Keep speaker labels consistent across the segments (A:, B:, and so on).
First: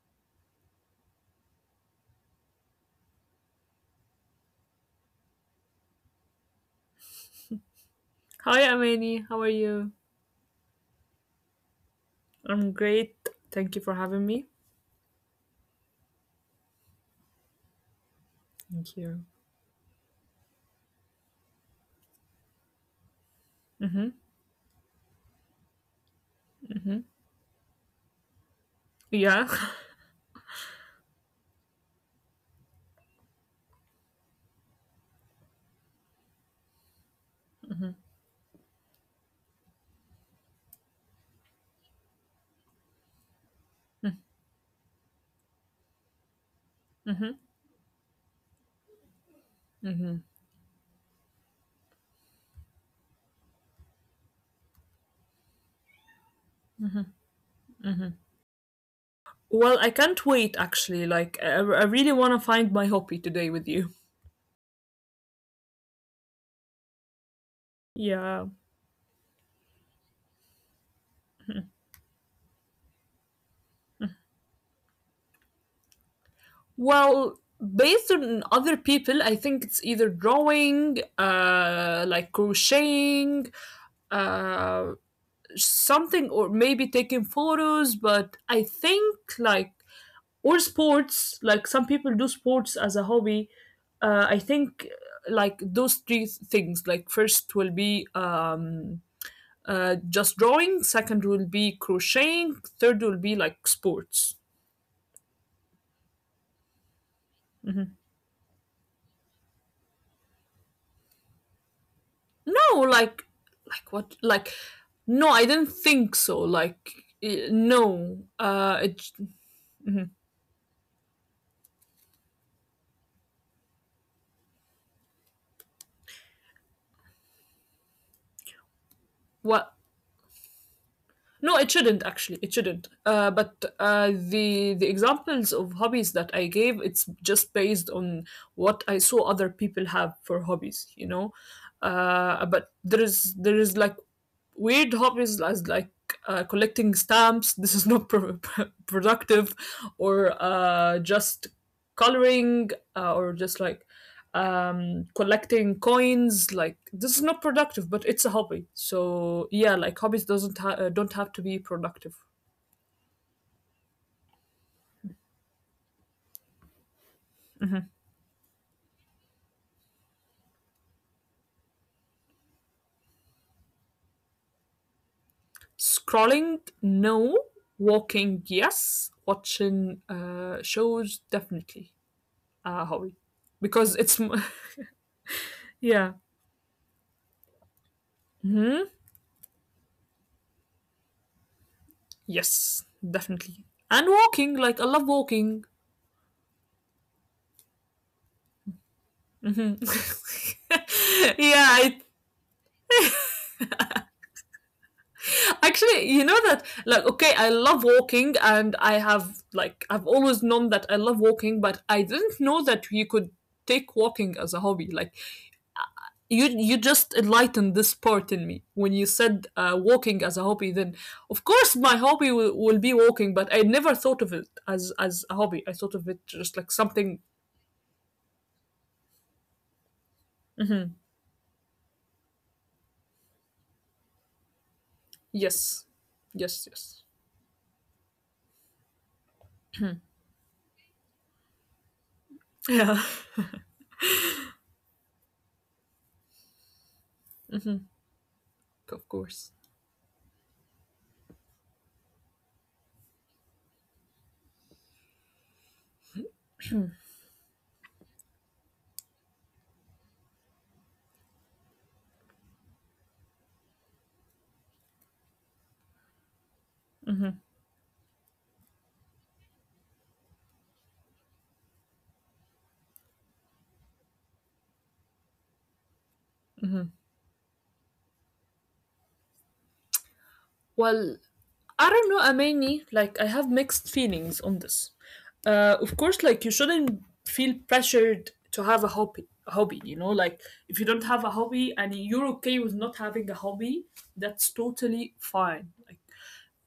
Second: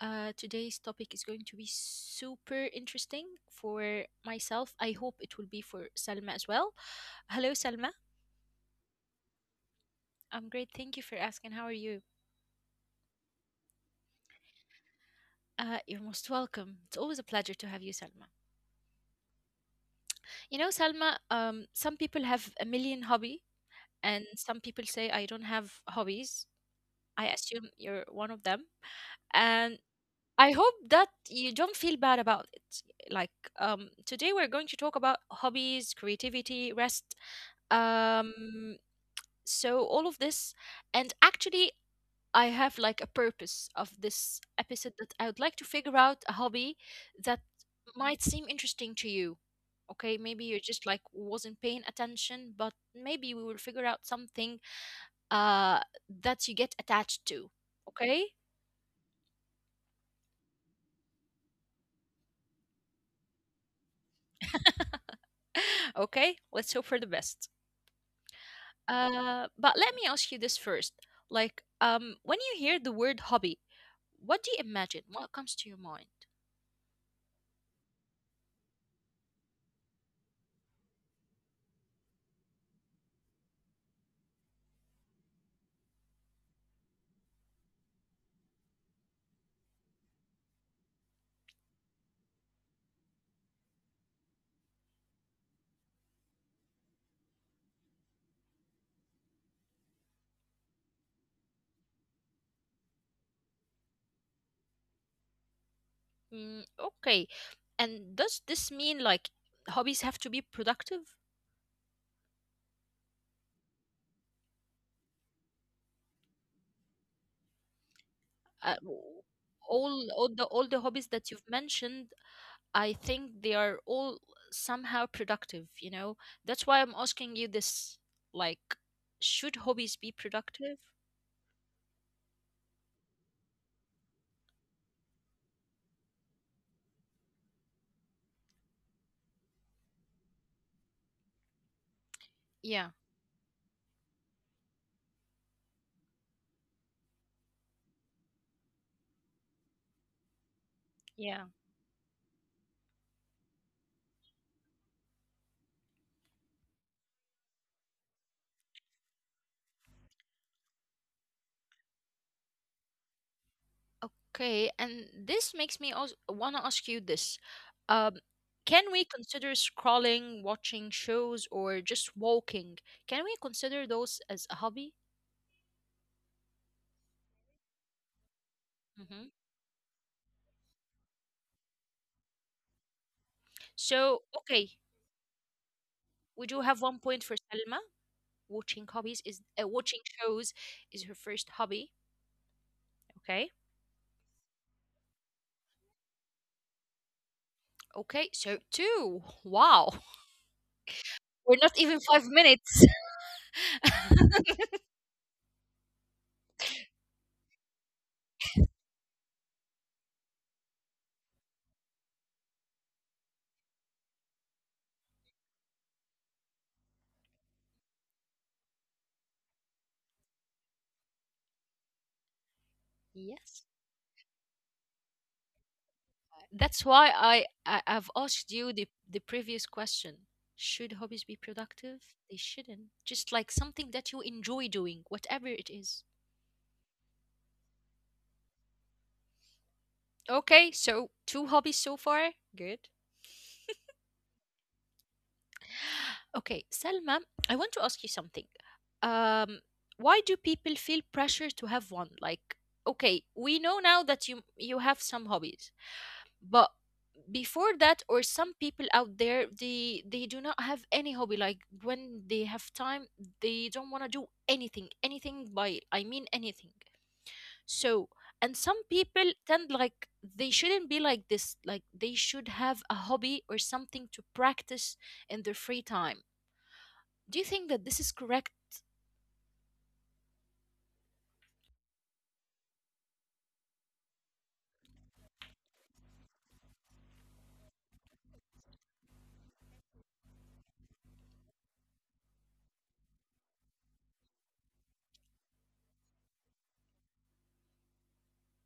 A: Today's topic is going to be super interesting for myself. I hope it will be for Salma as well. Hello, Salma.
B: Hi, Amani. How are you?
A: I'm great. Thank you for asking. How are you?
B: I'm great. Thank you for having me.
A: You're most welcome. It's always a pleasure to have you, Salma.
B: Thank you.
A: You know, Salma, some people have a million hobby, and
B: Hmm.
A: some people say I don't have hobbies.
B: Hmm.
A: I assume you're one of them.
B: Yeah.
A: I hope that you don't feel bad about it. Like today, we're going to talk about hobbies, creativity, rest. Um, so all of this, and actually, I have like a purpose of this episode that I would like to figure out a hobby that
B: Hmm.
A: might seem interesting to you. Okay, maybe you just like wasn't paying attention, but maybe we will figure out something uh that you get attached to. Okay,
B: Well, I can't wait actually. Like, I really want to find my hobby today with you.
A: okay, let's hope for the best.
B: Yeah.
A: But let me ask you this first. Like, when you hear the word hobby, what do you imagine? What comes to your mind?
B: Well, based on other people, I think it's either drawing, like crocheting, uh, something, or maybe taking photos. But I think like or sports, like some people do sports as a hobby. I think like those three things, like first will be just drawing, second will be crocheting, third will be like sports.
A: Mm, okay. And does this mean like hobbies have to be productive?
B: No, like, like what, like no, I didn't think so, like
A: Uh, w-
B: no
A: all,
B: it.
A: all the all the hobbies that you've mentioned, I think they are all somehow productive, you know? That's why I'm asking you this, like, should hobbies be productive?
B: What? No, it shouldn't actually. It shouldn't. But the examples of hobbies that I gave, it's just based on what I saw other people have for hobbies. You know,
A: Yeah,
B: but there is, like weird hobbies, as like collecting stamps. This is not productive, or
A: yeah.
B: just coloring, or just like collecting coins. Like this is not productive, but it's a hobby, so yeah, like hobbies doesn't don't have to be productive.
A: Okay, and this makes me also want to ask you this. Um, can we consider scrolling, watching shows, or just walking? Can we consider those as a hobby?
B: Scrolling, no. Walking,
A: Hmm.
B: yes. Watching shows, definitely a hobby.
A: So, okay,
B: Because it's
A: we do have
B: yeah.
A: one point for Selma. Watching hobbies is
B: Hmm.
A: watching shows is her first hobby. Okay,
B: Yes, definitely. And walking, like I love walking.
A: okay, so two. Wow,
B: Hmm.
A: we're not even five
B: Yeah,
A: minutes.
B: actually, you know that, like, okay, I love walking, and I have, like, I've always known that I love walking, but I didn't know that you could take walking as a hobby. Like, you just enlightened this part in me when you said walking as a hobby. Then, of course, my hobby
A: Yes.
B: will be walking, but I never thought of it as a hobby.
A: That's
B: I thought
A: why
B: of it
A: I,
B: just
A: I
B: like
A: I've
B: something.
A: asked you the previous question. Should hobbies be productive?
B: Mhm.
A: They shouldn't. Just like something that you enjoy doing, whatever it is.
B: Yes, yes, yes.
A: Okay, so two hobbies so far. Good.
B: Yeah,
A: Okay, Selma, I want to ask you something. Um, why do
B: of
A: people
B: course.
A: feel pressure to have one? Like, okay, we know now that you have some hobbies, but before that, or some people out there, they do not have any hobby, like when they have time they don't want to do anything. Anything, by I mean anything. So, and some people tend like they shouldn't be like this, like they should have a hobby or something to practice in their free time. Do you think that this is correct?
B: Well, I don't know, Amani. Like, I have mixed feelings on this. Of course, like you shouldn't feel pressured to have a hobby. A hobby, you know, like if you don't have a hobby and you're okay with not having a hobby, that's totally fine. Like,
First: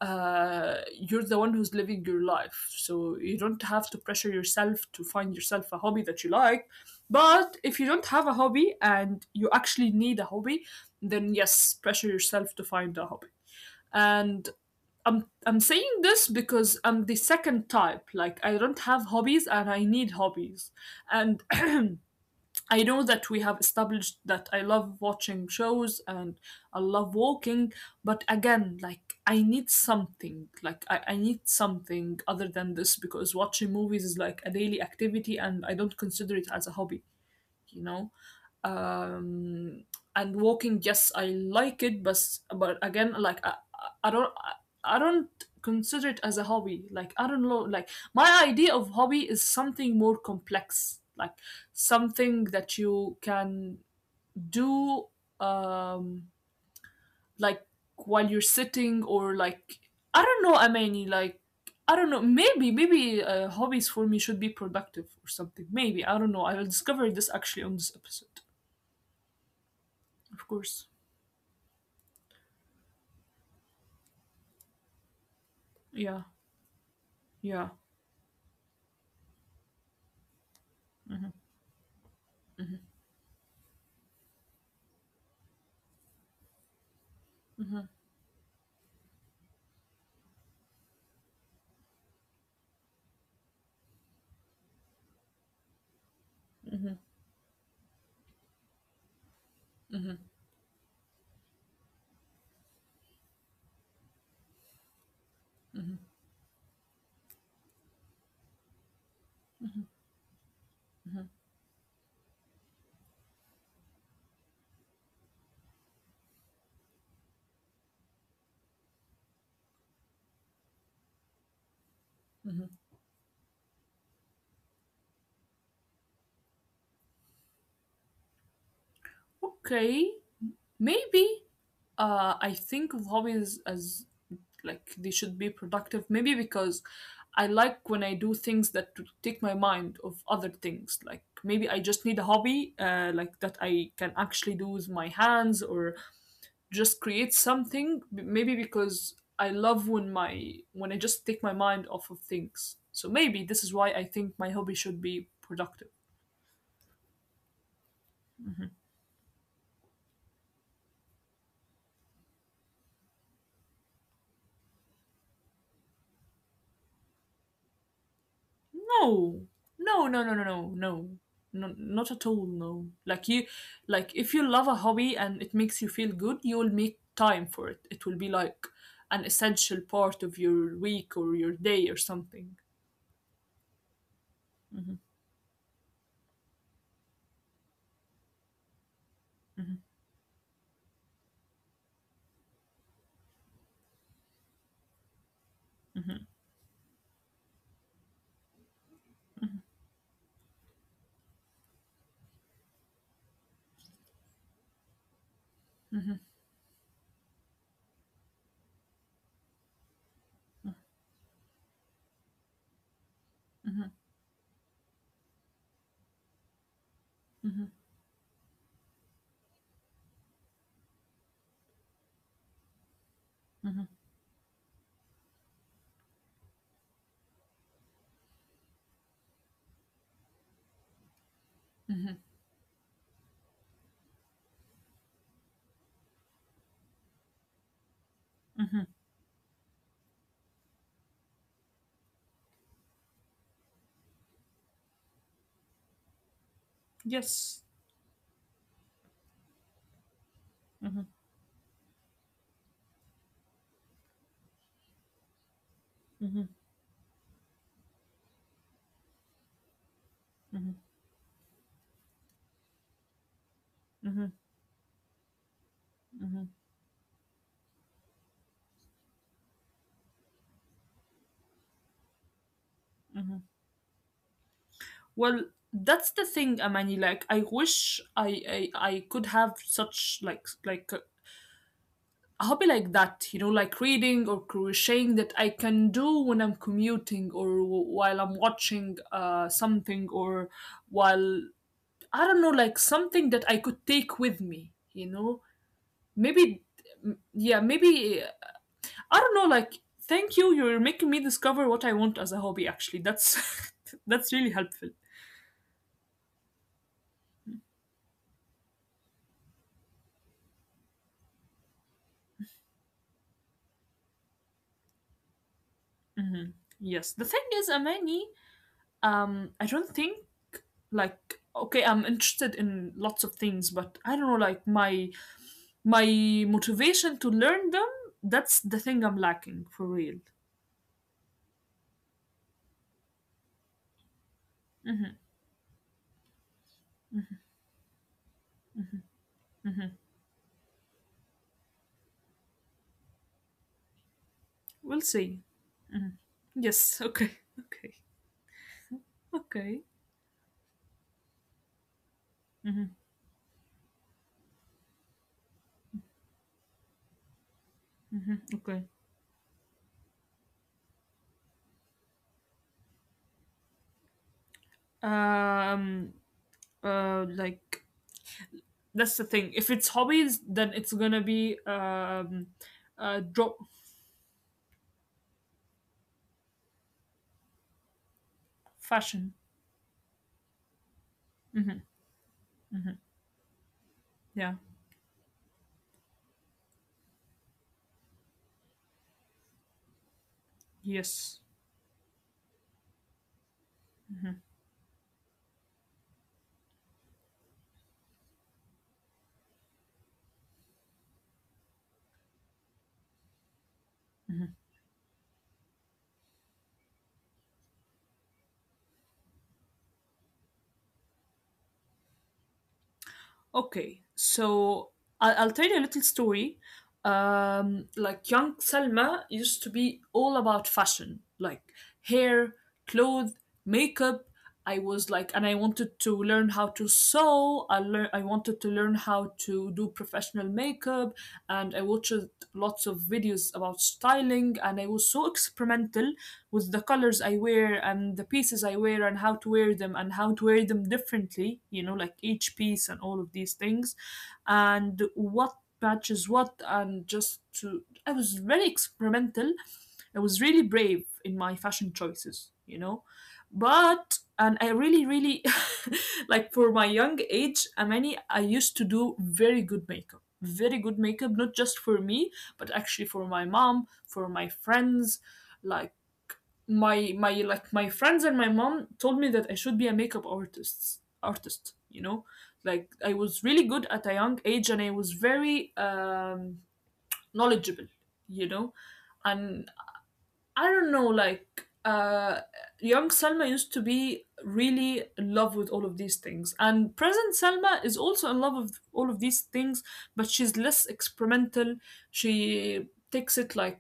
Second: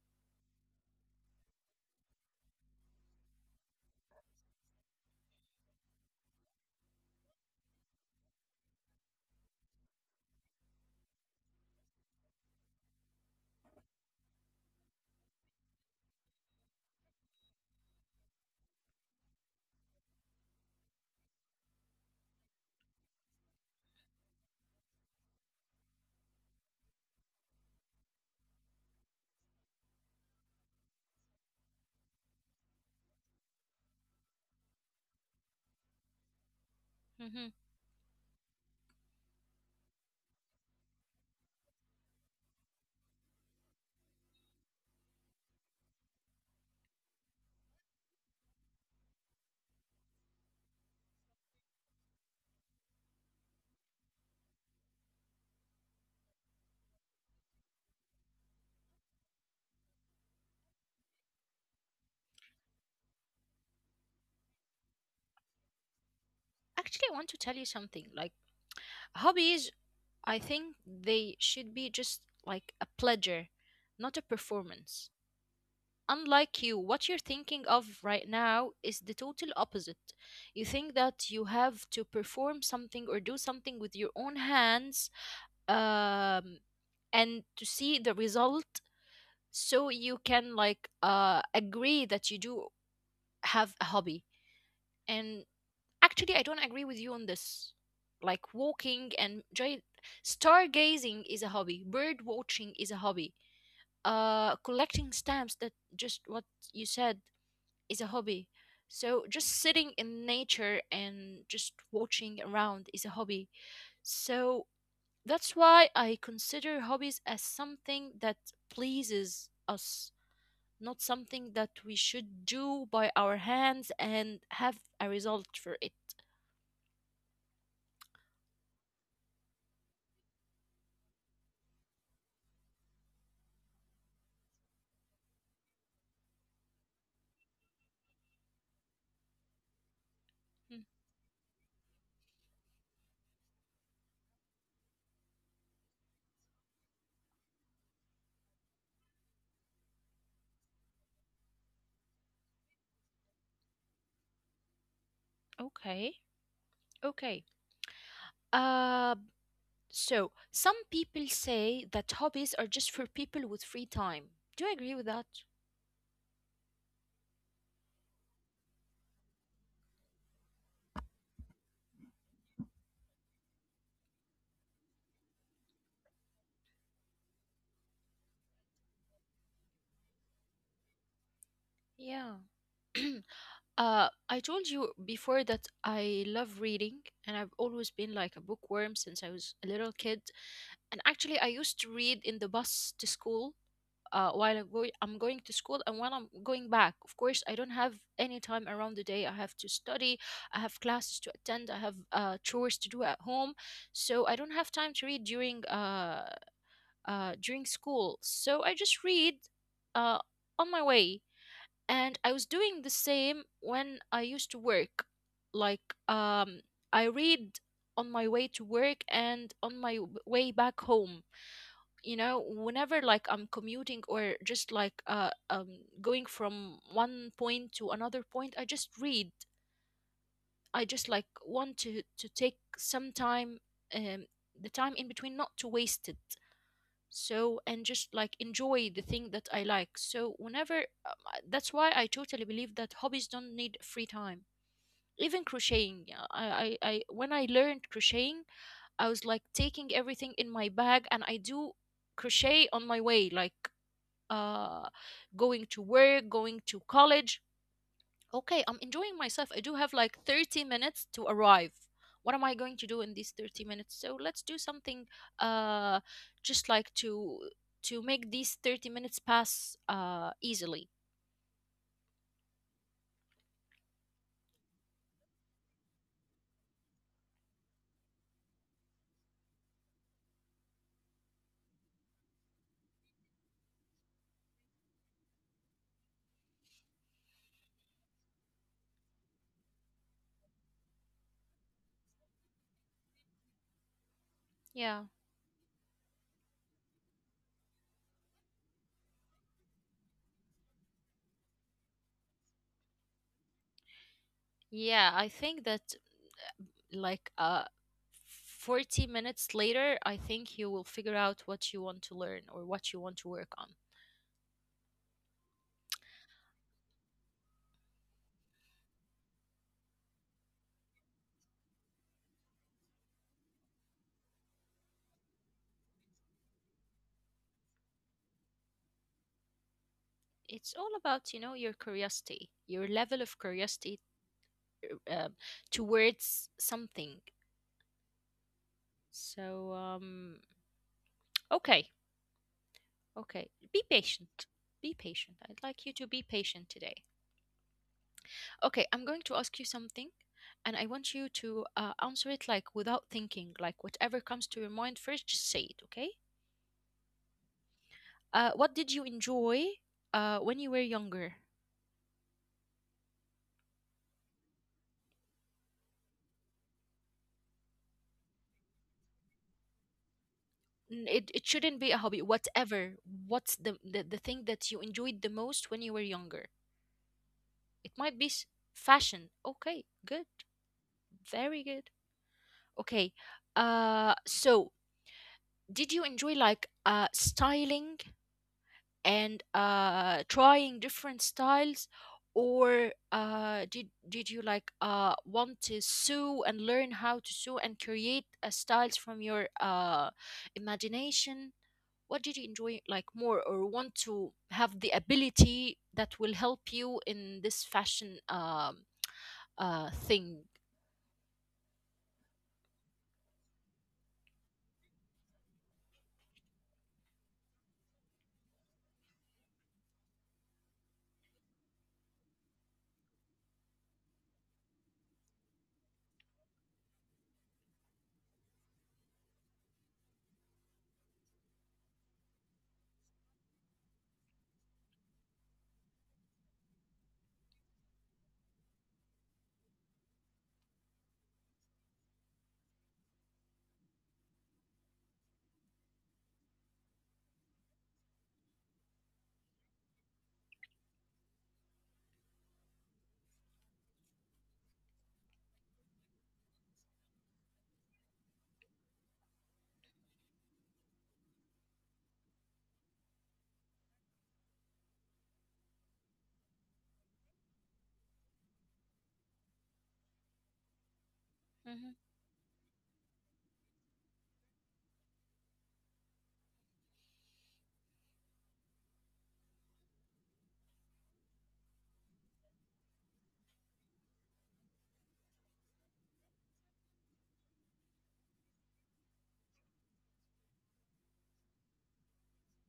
B: you're the one who's living your life, so you don't have to pressure yourself to find yourself a hobby that you like. But if you don't have a hobby and you actually need a hobby, then yes, pressure yourself to find a hobby. And I'm saying this because I'm the second type. Like I don't have hobbies and I need hobbies. And I know that we have established that I love watching shows and I love walking, but again, like I need something. Like I need something other than this, because watching movies is like a daily activity and I don't consider it as a hobby you know
A: Hmm.
B: um and walking, yes, I like it, but again, like I I don't consider it as a hobby. Like I don't know, like my idea of hobby is something more complex, like something that you can do, um like while you're sitting, or like I don't know. I mean, like I don't know. Maybe hobbies for me should be productive or something. Maybe, I don't know. I will discover this actually on this episode.
A: Actually, I want to tell you something. Like,
B: Of course.
A: hobbies, I think they should be just like a pleasure, not a
B: Yeah.
A: performance.
B: Yeah.
A: Unlike you, what you're thinking of right now is the total opposite. You think that you have to perform something or do something with your own hands, um, and to see the result, so you can like agree that you do have a hobby. And actually, I don't agree with you on this. Like, walking and joy, stargazing is a hobby. Bird watching is a hobby. Collecting stamps, that just what you said, is a hobby. So just sitting in nature and just watching around is a hobby. So that's why I consider hobbies as something that pleases us, not something that we should do by our hands and have a result for it.
B: Okay. Maybe I think of hobbies as like they should be productive. Maybe because I like when I do things that to take my mind of other things. Like maybe I
A: Hmm.
B: just need a hobby like that I can actually do with my hands, or just create something. Maybe because I love when I just take my mind off of things. So maybe this is why I think my hobby should be productive.
A: Okay. Okay. Uh, so some people say that hobbies are just for people with free time. Do you agree with that?
B: No, no, no, no, no, no, no, no, not at all. No, like you, like if you love a hobby and it makes you feel good, you will make time for it. It will be like an essential part of your week or your day or something.
A: Yeah.
B: Mhm.
A: I told you before that I love reading, and I've always been like a bookworm since I was a little kid. And actually, I used to read in the bus to school, I'm going to school and when I'm going back. Of course, I don't have any time around the day. I have to study, I have classes to attend, I have chores to do at home, so I don't have time to read during during school. So I just read uh, on my way, and I was doing the same when I used to work. Like I read on my way to work and on my way back home, you know, whenever like I'm commuting or just like going from one point to another point, I just read. I just like want to take some time, um the time in between, not to waste it. So, and just like enjoy the thing that I like. So whenever that's why I totally believe that hobbies don't need free time. Even crocheting, yeah,
B: Yes.
A: I when I learned crocheting I was like taking everything in my bag and I do crochet on my way, like uh, going to work, going to college. Okay, I'm enjoying myself. I do have like 30 minutes to arrive. What am I going to do
B: Hmm.
A: in these 30 minutes? So let's do something uh, just like to make these 30 minutes pass easily.
B: Hmm. Well, that's the thing, Amani. Like, I wish I could have such like a hobby like that, you know, like reading or crocheting that I can do when I'm commuting, or while I'm watching something, or while, I don't know, like something that I could take with me, you know?
A: Yeah.
B: Maybe, yeah, maybe, I don't know, like, thank you, you're making me discover what I want as a hobby, actually. That's, that's really helpful.
A: Yeah, I think that like 40 minutes later, I think you will figure out what you want to learn or what you want to work on.
B: Hmm. Yes. The thing is, Amani, I don't think. Like, okay, I'm interested in lots of things, but I don't know, like my motivation to learn them, that's the thing I'm lacking for real.
A: It's all about, you know, your curiosity, your level of curiosity
B: Mm-hmm.
A: uh, towards something.
B: Mm-hmm.
A: So, okay, okay. Be
B: We'll see.
A: patient. Be patient. I'd like
B: Yes,
A: you to
B: okay,
A: be patient
B: okay,
A: today.
B: okay.
A: Okay, I'm going to ask you something, and I want you to
B: Mm-hmm,
A: answer it like without thinking, like whatever comes to your mind first, just say it, okay?
B: mm-hmm, okay.
A: What did you enjoy when you were younger?
B: Um like that's the thing. If it's hobbies, then it's gonna be
A: N- It, it shouldn't be a hobby,
B: drop
A: whatever. What's the thing that you enjoyed the most when you were younger? It might
B: fashion.
A: be fashion. Okay, good.
B: Mm-hmm.
A: Very good. Okay.
B: Yeah.
A: So did you enjoy like styling and
B: Yes.
A: trying different styles, or did you like want to sew and learn how to sew and create styles from your imagination? What did you enjoy like more, or want to have the ability that will help you in this fashion thing?
B: Okay, so I'll tell you a little story. Like young Selma used to be all about fashion, like hair, clothes, makeup. I was like, and I wanted to learn how to sew. I wanted to learn how to do professional makeup, and I watched lots of videos about styling. And I was so experimental with the colors I wear and the pieces I wear and how to wear them and how to wear them differently, you know, like each piece and all of these things, and what matches what, and just to. I was very experimental. I was really brave in my fashion choices, you know. But and I really, really like for my young age, I mean, I used to do very good makeup, not just for me, but actually for my mom, for my friends. Like my like my friends and my mom told me that I should be a makeup artist, you know, like
A: Hmm.
B: I was really good at a young age. And I was very knowledgeable, you know. And I don't know, like, young Selma used to be really in love with all of these things, and present Selma is also in love with all of these things, but she's less experimental. She takes it like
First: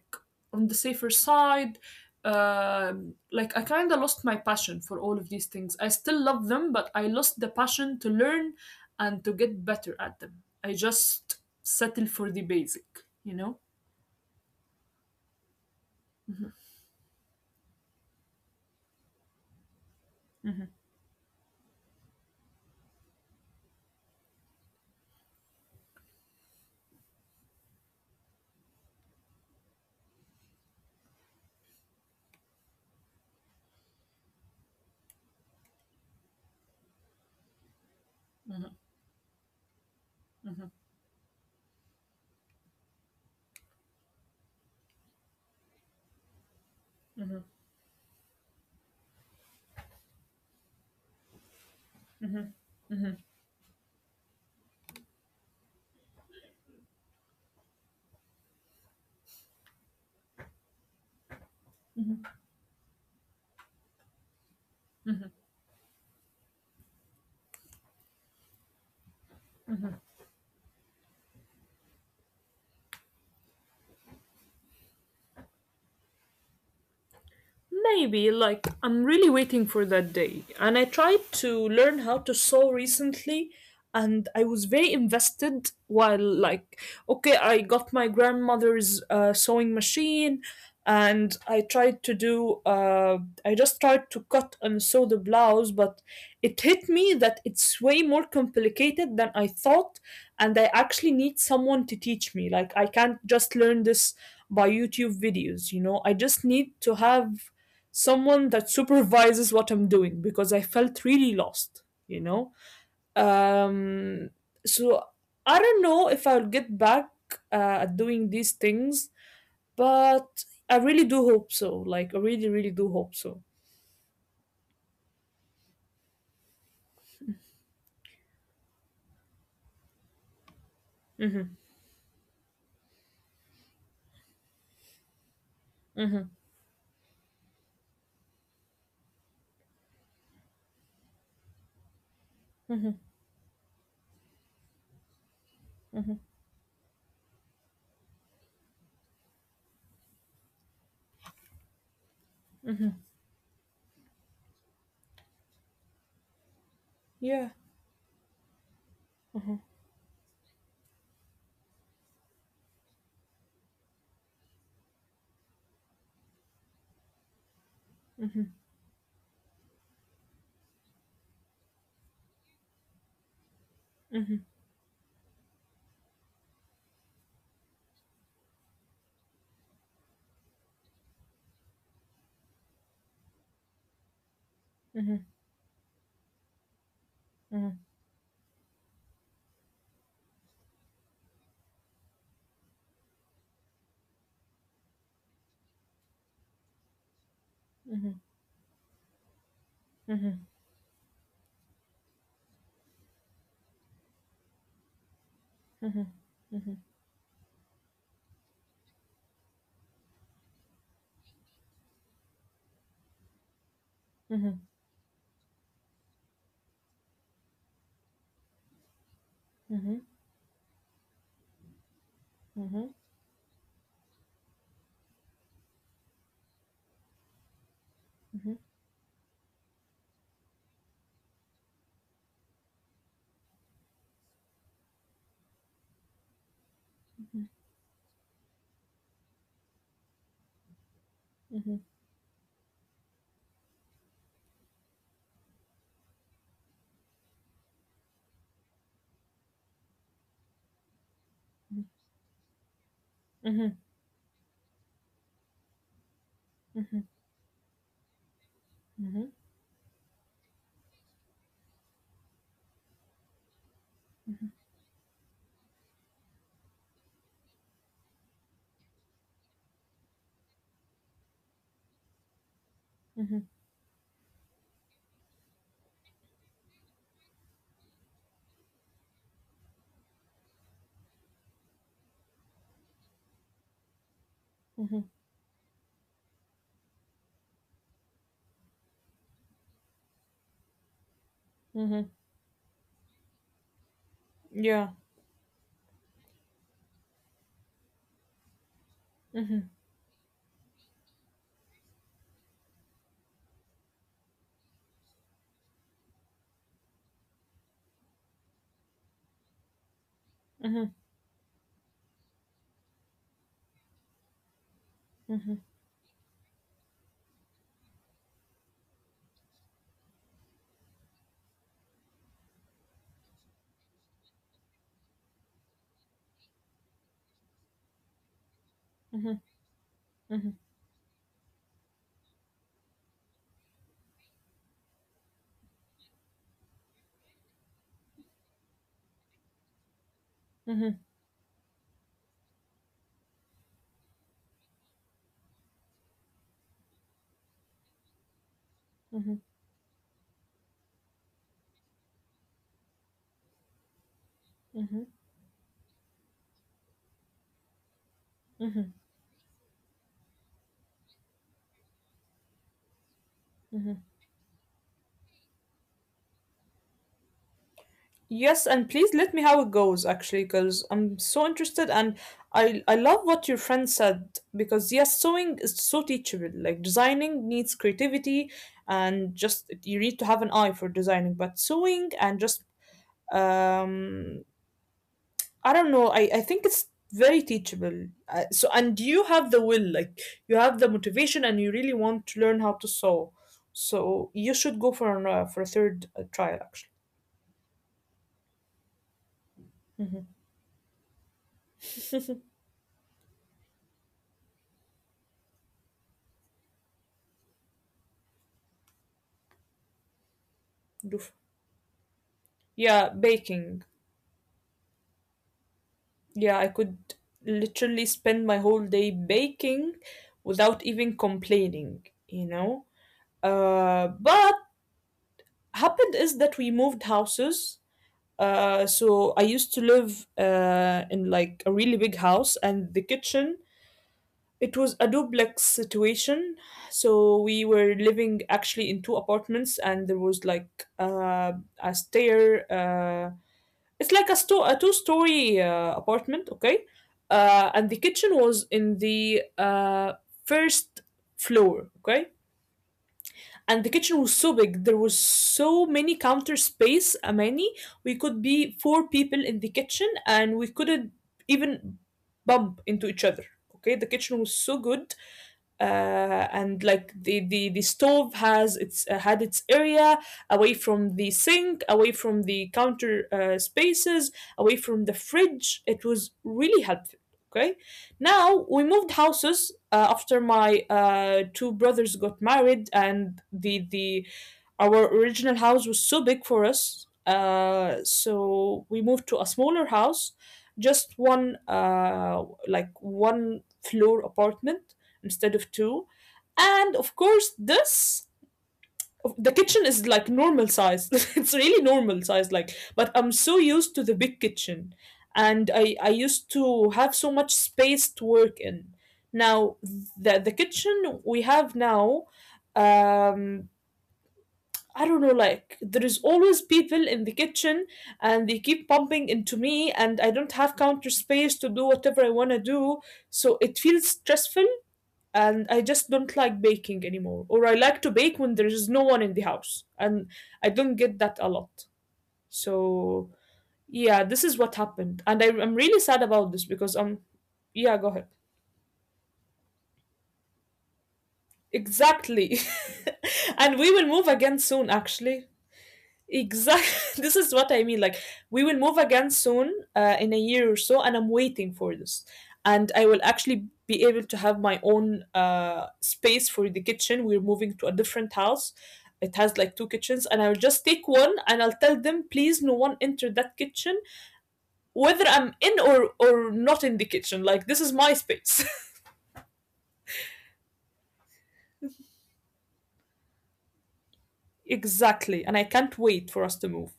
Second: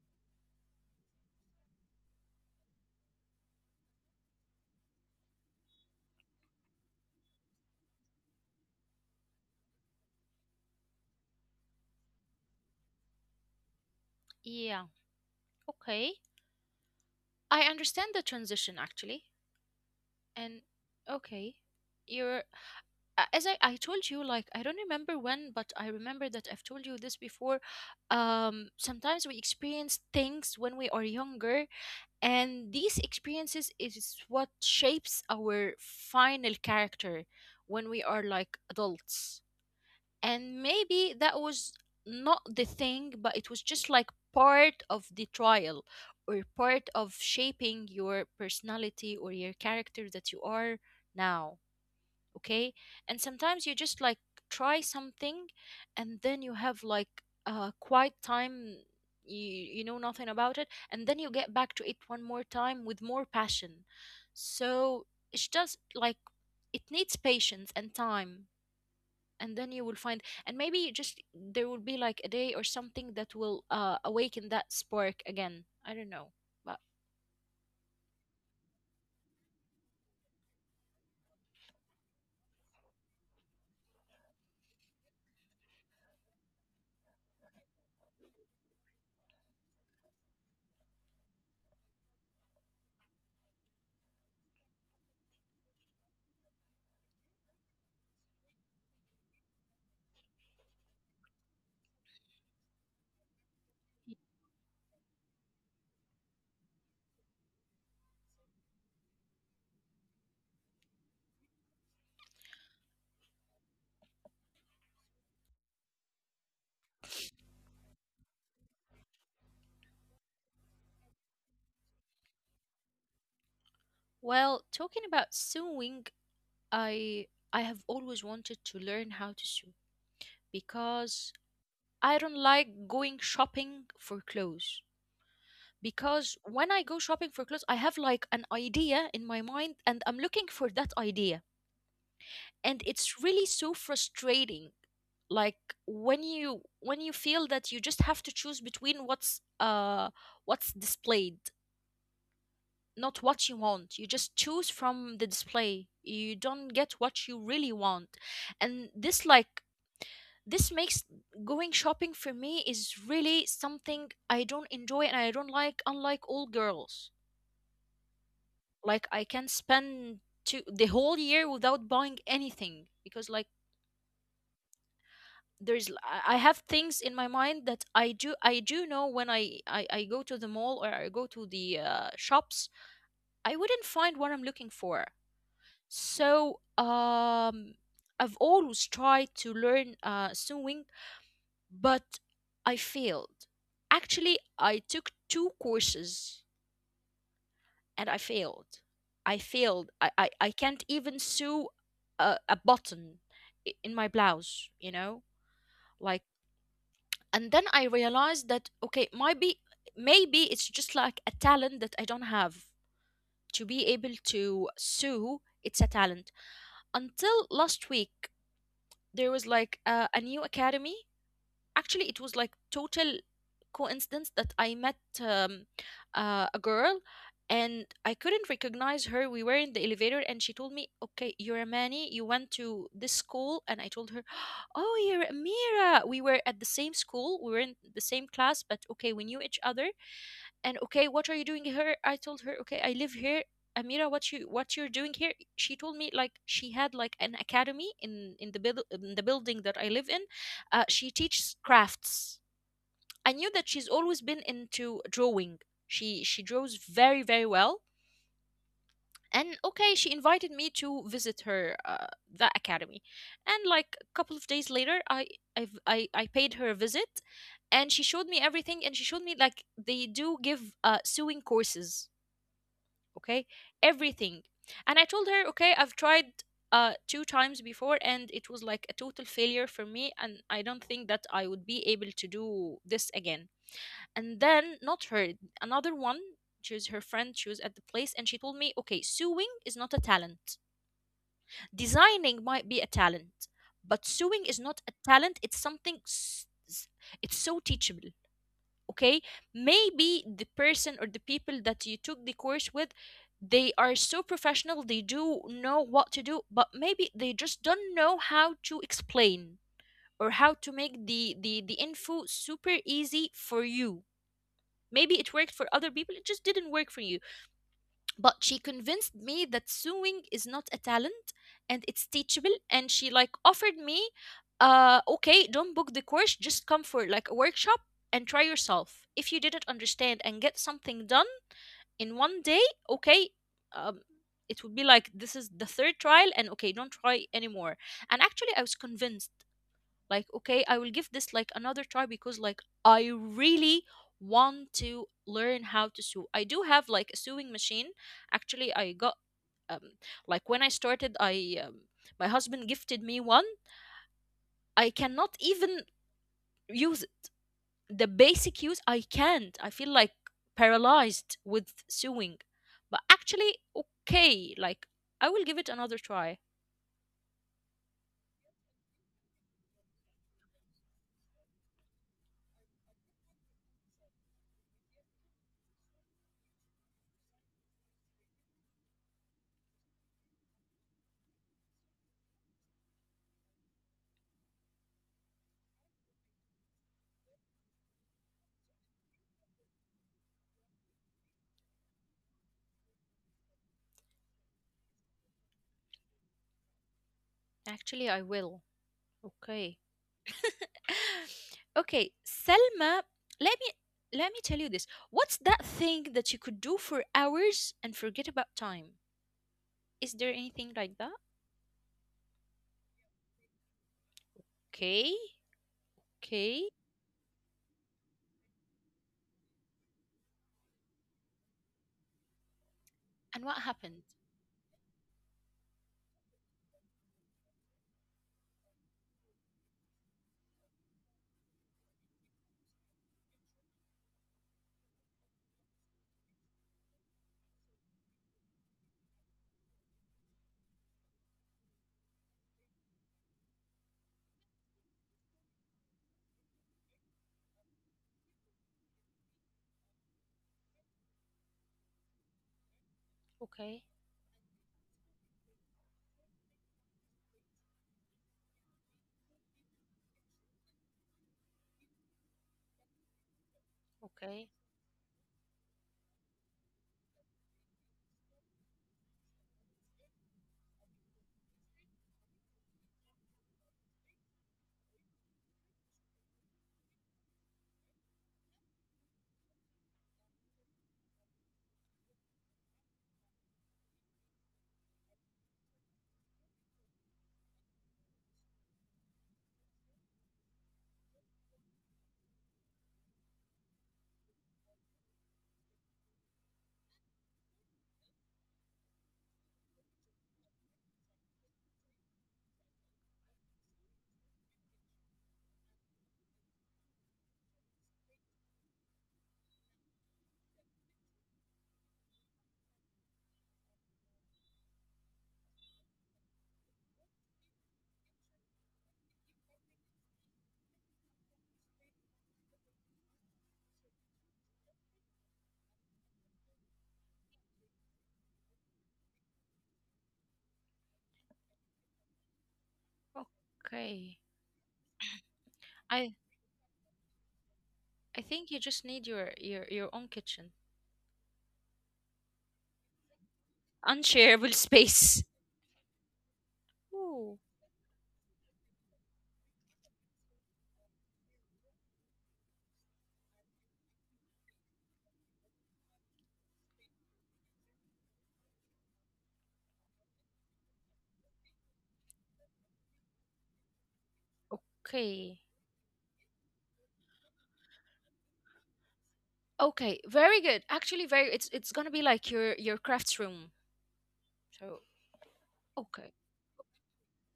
B: on the safer side. Like, I kind of lost my passion for all of these things. I still love them, but I lost the passion to learn and to get better at them. I just settle for the basic, you
A: Yeah. Okay. I understand the transition actually. And
B: know.
A: okay, you're as I told you, like I don't remember when, but I remember that I've told you this before. Sometimes we experience things when we are younger, and these experiences is what shapes our final character when we are like adults. And maybe that was not the thing, but it was just like part of the trial or part of shaping your personality or your character that you are now. Okay. And sometimes you just like try something, and then you have like a quiet time, you know nothing about it, and then you get back to it one more time with more passion. So it's just like it needs patience and time, and then you will find, and maybe just there will be like a day or something that will awaken that spark again, I don't know. But
B: Maybe, like, I'm really waiting for that day. And I tried to learn how to sew recently, and I was very invested while, like, okay, I got my grandmother's sewing machine, and I just tried to cut and sew the blouse, but it hit me that it's way more complicated than I thought, and I actually need someone to teach me. Like, I can't just learn this by YouTube videos, you know, I just need to have someone that supervises what I'm doing because I felt really lost, you know. Um, so I don't know if I'll get back uh, at doing these things, but I really do hope so. Like I really, really do hope so.
A: well, talking about sewing, I I have always wanted to learn how to sew, because
B: Mm-hmm.
A: I don't like going shopping for clothes,
B: Mm-hmm.
A: because when I go shopping for clothes I have like an idea in my mind and I'm looking for that idea, and it's really so frustrating. Like when you feel that you just have to choose between what's displayed, not what you want, you just choose from the display, you don't get what you
B: Yeah.
A: really want. And this
B: Mm-hmm.
A: like this makes going shopping for me is really something I don't enjoy and I don't like, unlike all girls. Like I can spend to the whole year without buying anything, because like
B: Mm-hmm.
A: there's, I have things in my mind that I do know when I go to the mall or I go to the shops, I wouldn't find what I'm looking for. So
B: Mm-hmm.
A: I've always tried to learn sewing, but I failed. Actually, I took two courses and I failed. I failed,
B: Mm-hmm.
A: I can't even sew a button in my blouse, you know, like. And then I realized that okay, might be, maybe it's just like a talent that I don't have. To be able
B: Mm-hmm.
A: to sew, it's a talent. Until last week, there was like
B: Mm-hmm.
A: a new academy. Actually, it was like
B: Mm-hmm.
A: total coincidence that I met a girl, and I couldn't
B: Mm-hmm.
A: recognize her. We were in the elevator and she told me, okay, you're a mani you went to this school. And I told her, oh, you're Amira, we were at the same school, we were in the same class. But okay, we knew each other. And okay, what are you doing
B: Mm-hmm. Mm-hmm.
A: here? I told her, okay, I live here. Amira, what you're doing here? She told me like she had like an academy in in the building that I live in she teaches crafts. I knew that
B: Mm-hmm.
A: she's always been into drawing. She draws
B: Mm-hmm.
A: very very well.
B: Mm-hmm.
A: And okay, she invited me to visit her that academy. And like a couple of days later, I I've, I paid her a visit, and she showed me everything, and she showed me like they do give sewing courses, okay,
B: Mm-hmm.
A: everything. And I told her, okay, I've tried two times before and it was like a total failure for me and I don't think that I would be able to do this again. And then not
B: Mm-hmm.
A: her, another one, she was her friend, she was at the place, and she told me, okay, sewing is not a talent,
B: mm-hmm.
A: designing might be a talent, but sewing is not a
B: Yeah.
A: talent, it's something it's so teachable. Okay,
B: Mm-hmm.
A: maybe the person or the people that you took the course with, they are so professional, they do know what to do, but maybe they just don't know how to explain or how to
B: Mm-hmm.
A: make the info super easy for you. Maybe it worked
B: Mm-hmm.
A: for other people, it just didn't work for you. But she convinced me that sewing is not a talent and it's teachable, and she like offered me, okay, don't book the course, just come for like a workshop and try yourself, if
B: Mm-hmm.
A: you didn't understand and
B: Mm-hmm.
A: get something done in 1 day. Okay. um it would be like this is the third trial and okay, don't try anymore. And actually I was convinced, like okay, I
B: Mm-hmm.
A: will give this like another try, because like I really want to learn how to sew. I do have like a sewing machine. Actually I got,
B: Mm-hmm.
A: um like when I started I my husband gifted me one. I
B: Mm-hmm.
A: cannot even use the basic
B: Mm-hmm.
A: use, I can't, I feel like paralyzed with sewing. But actually
B: Mhm.
A: okay, like I will give it another try.
B: Yes, and please let me how it goes actually, because I'm so interested. And I love what your friend said, because yes, sewing is so teachable. Like designing needs creativity and just you need to have an eye for designing, but sewing and just, um I don't know, I think it's very teachable. And you have the will, like you have the motivation and you really want to learn how to sew. So you should go for a third trial actually.
A: Actually I will. Okay.
B: Mhm.
A: Okay, Selma, let me let me tell you this. What's that thing that you could do for hours and forget about time? Is there anything like that?
B: Do Yeah, baking.
A: Okay,
B: Yeah, I
A: okay.
B: could literally spend my whole day baking without even complaining, you know?
A: And what happened?
B: But Happened is that we moved houses. So I used to live in like a really big house, and the kitchen, it was a duplex situation. So we were living actually in two apartments, and there was like a stair. It's like a two story apartment, okay? And the kitchen was in the first floor, okay?
A: Okay,
B: And the kitchen was so big, there was so many counter space, many. We could be four people in the kitchen and we couldn't even bump into each other, okay? The kitchen
A: okay,
B: was so good, uh, and like the stove has its had its area away from the sink, away from the counter spaces, away from the fridge. It was really helpful. Okay, now we moved houses after my two brothers got married, and the our original house was so big for us, so we moved to a smaller house, just one like one floor apartment instead of two. And of course, this the kitchen is like normal size. It's really normal size, like. But I'm so used to the big kitchen, and I used to have so much space to work in. Now the kitchen we have now, um, I don't know, like there is always people in the kitchen, and they keep bumping into me, and I don't have counter space to do whatever I wanna do. So it feels stressful, and I just don't like baking anymore. Or I like to bake when there is no one in the house, and I don't get that a lot. So
A: okay.
B: yeah, this is what happened, and I'm
A: I
B: really sad about this because
A: I
B: yeah, go
A: think
B: ahead.
A: you just need your own kitchen,
B: Exactly. And we will
A: unshareable
B: move again soon,
A: space.
B: actually. Exactly.
A: Ooh,
B: This is what I mean. Like, we will move again soon, in a year or so, and I'm waiting for this. And I will actually be able to have my own space for the kitchen. We're moving to a different house. It has like two kitchens, and I'll just take one and I'll tell them, please, no one enter that kitchen,
A: okay,
B: whether I'm in or not in the kitchen. Like, this is my space.
A: okay. Very good. Actually, very. It's gonna be like your crafts room. So
B: Exactly. And I
A: okay.
B: can't wait for us to move.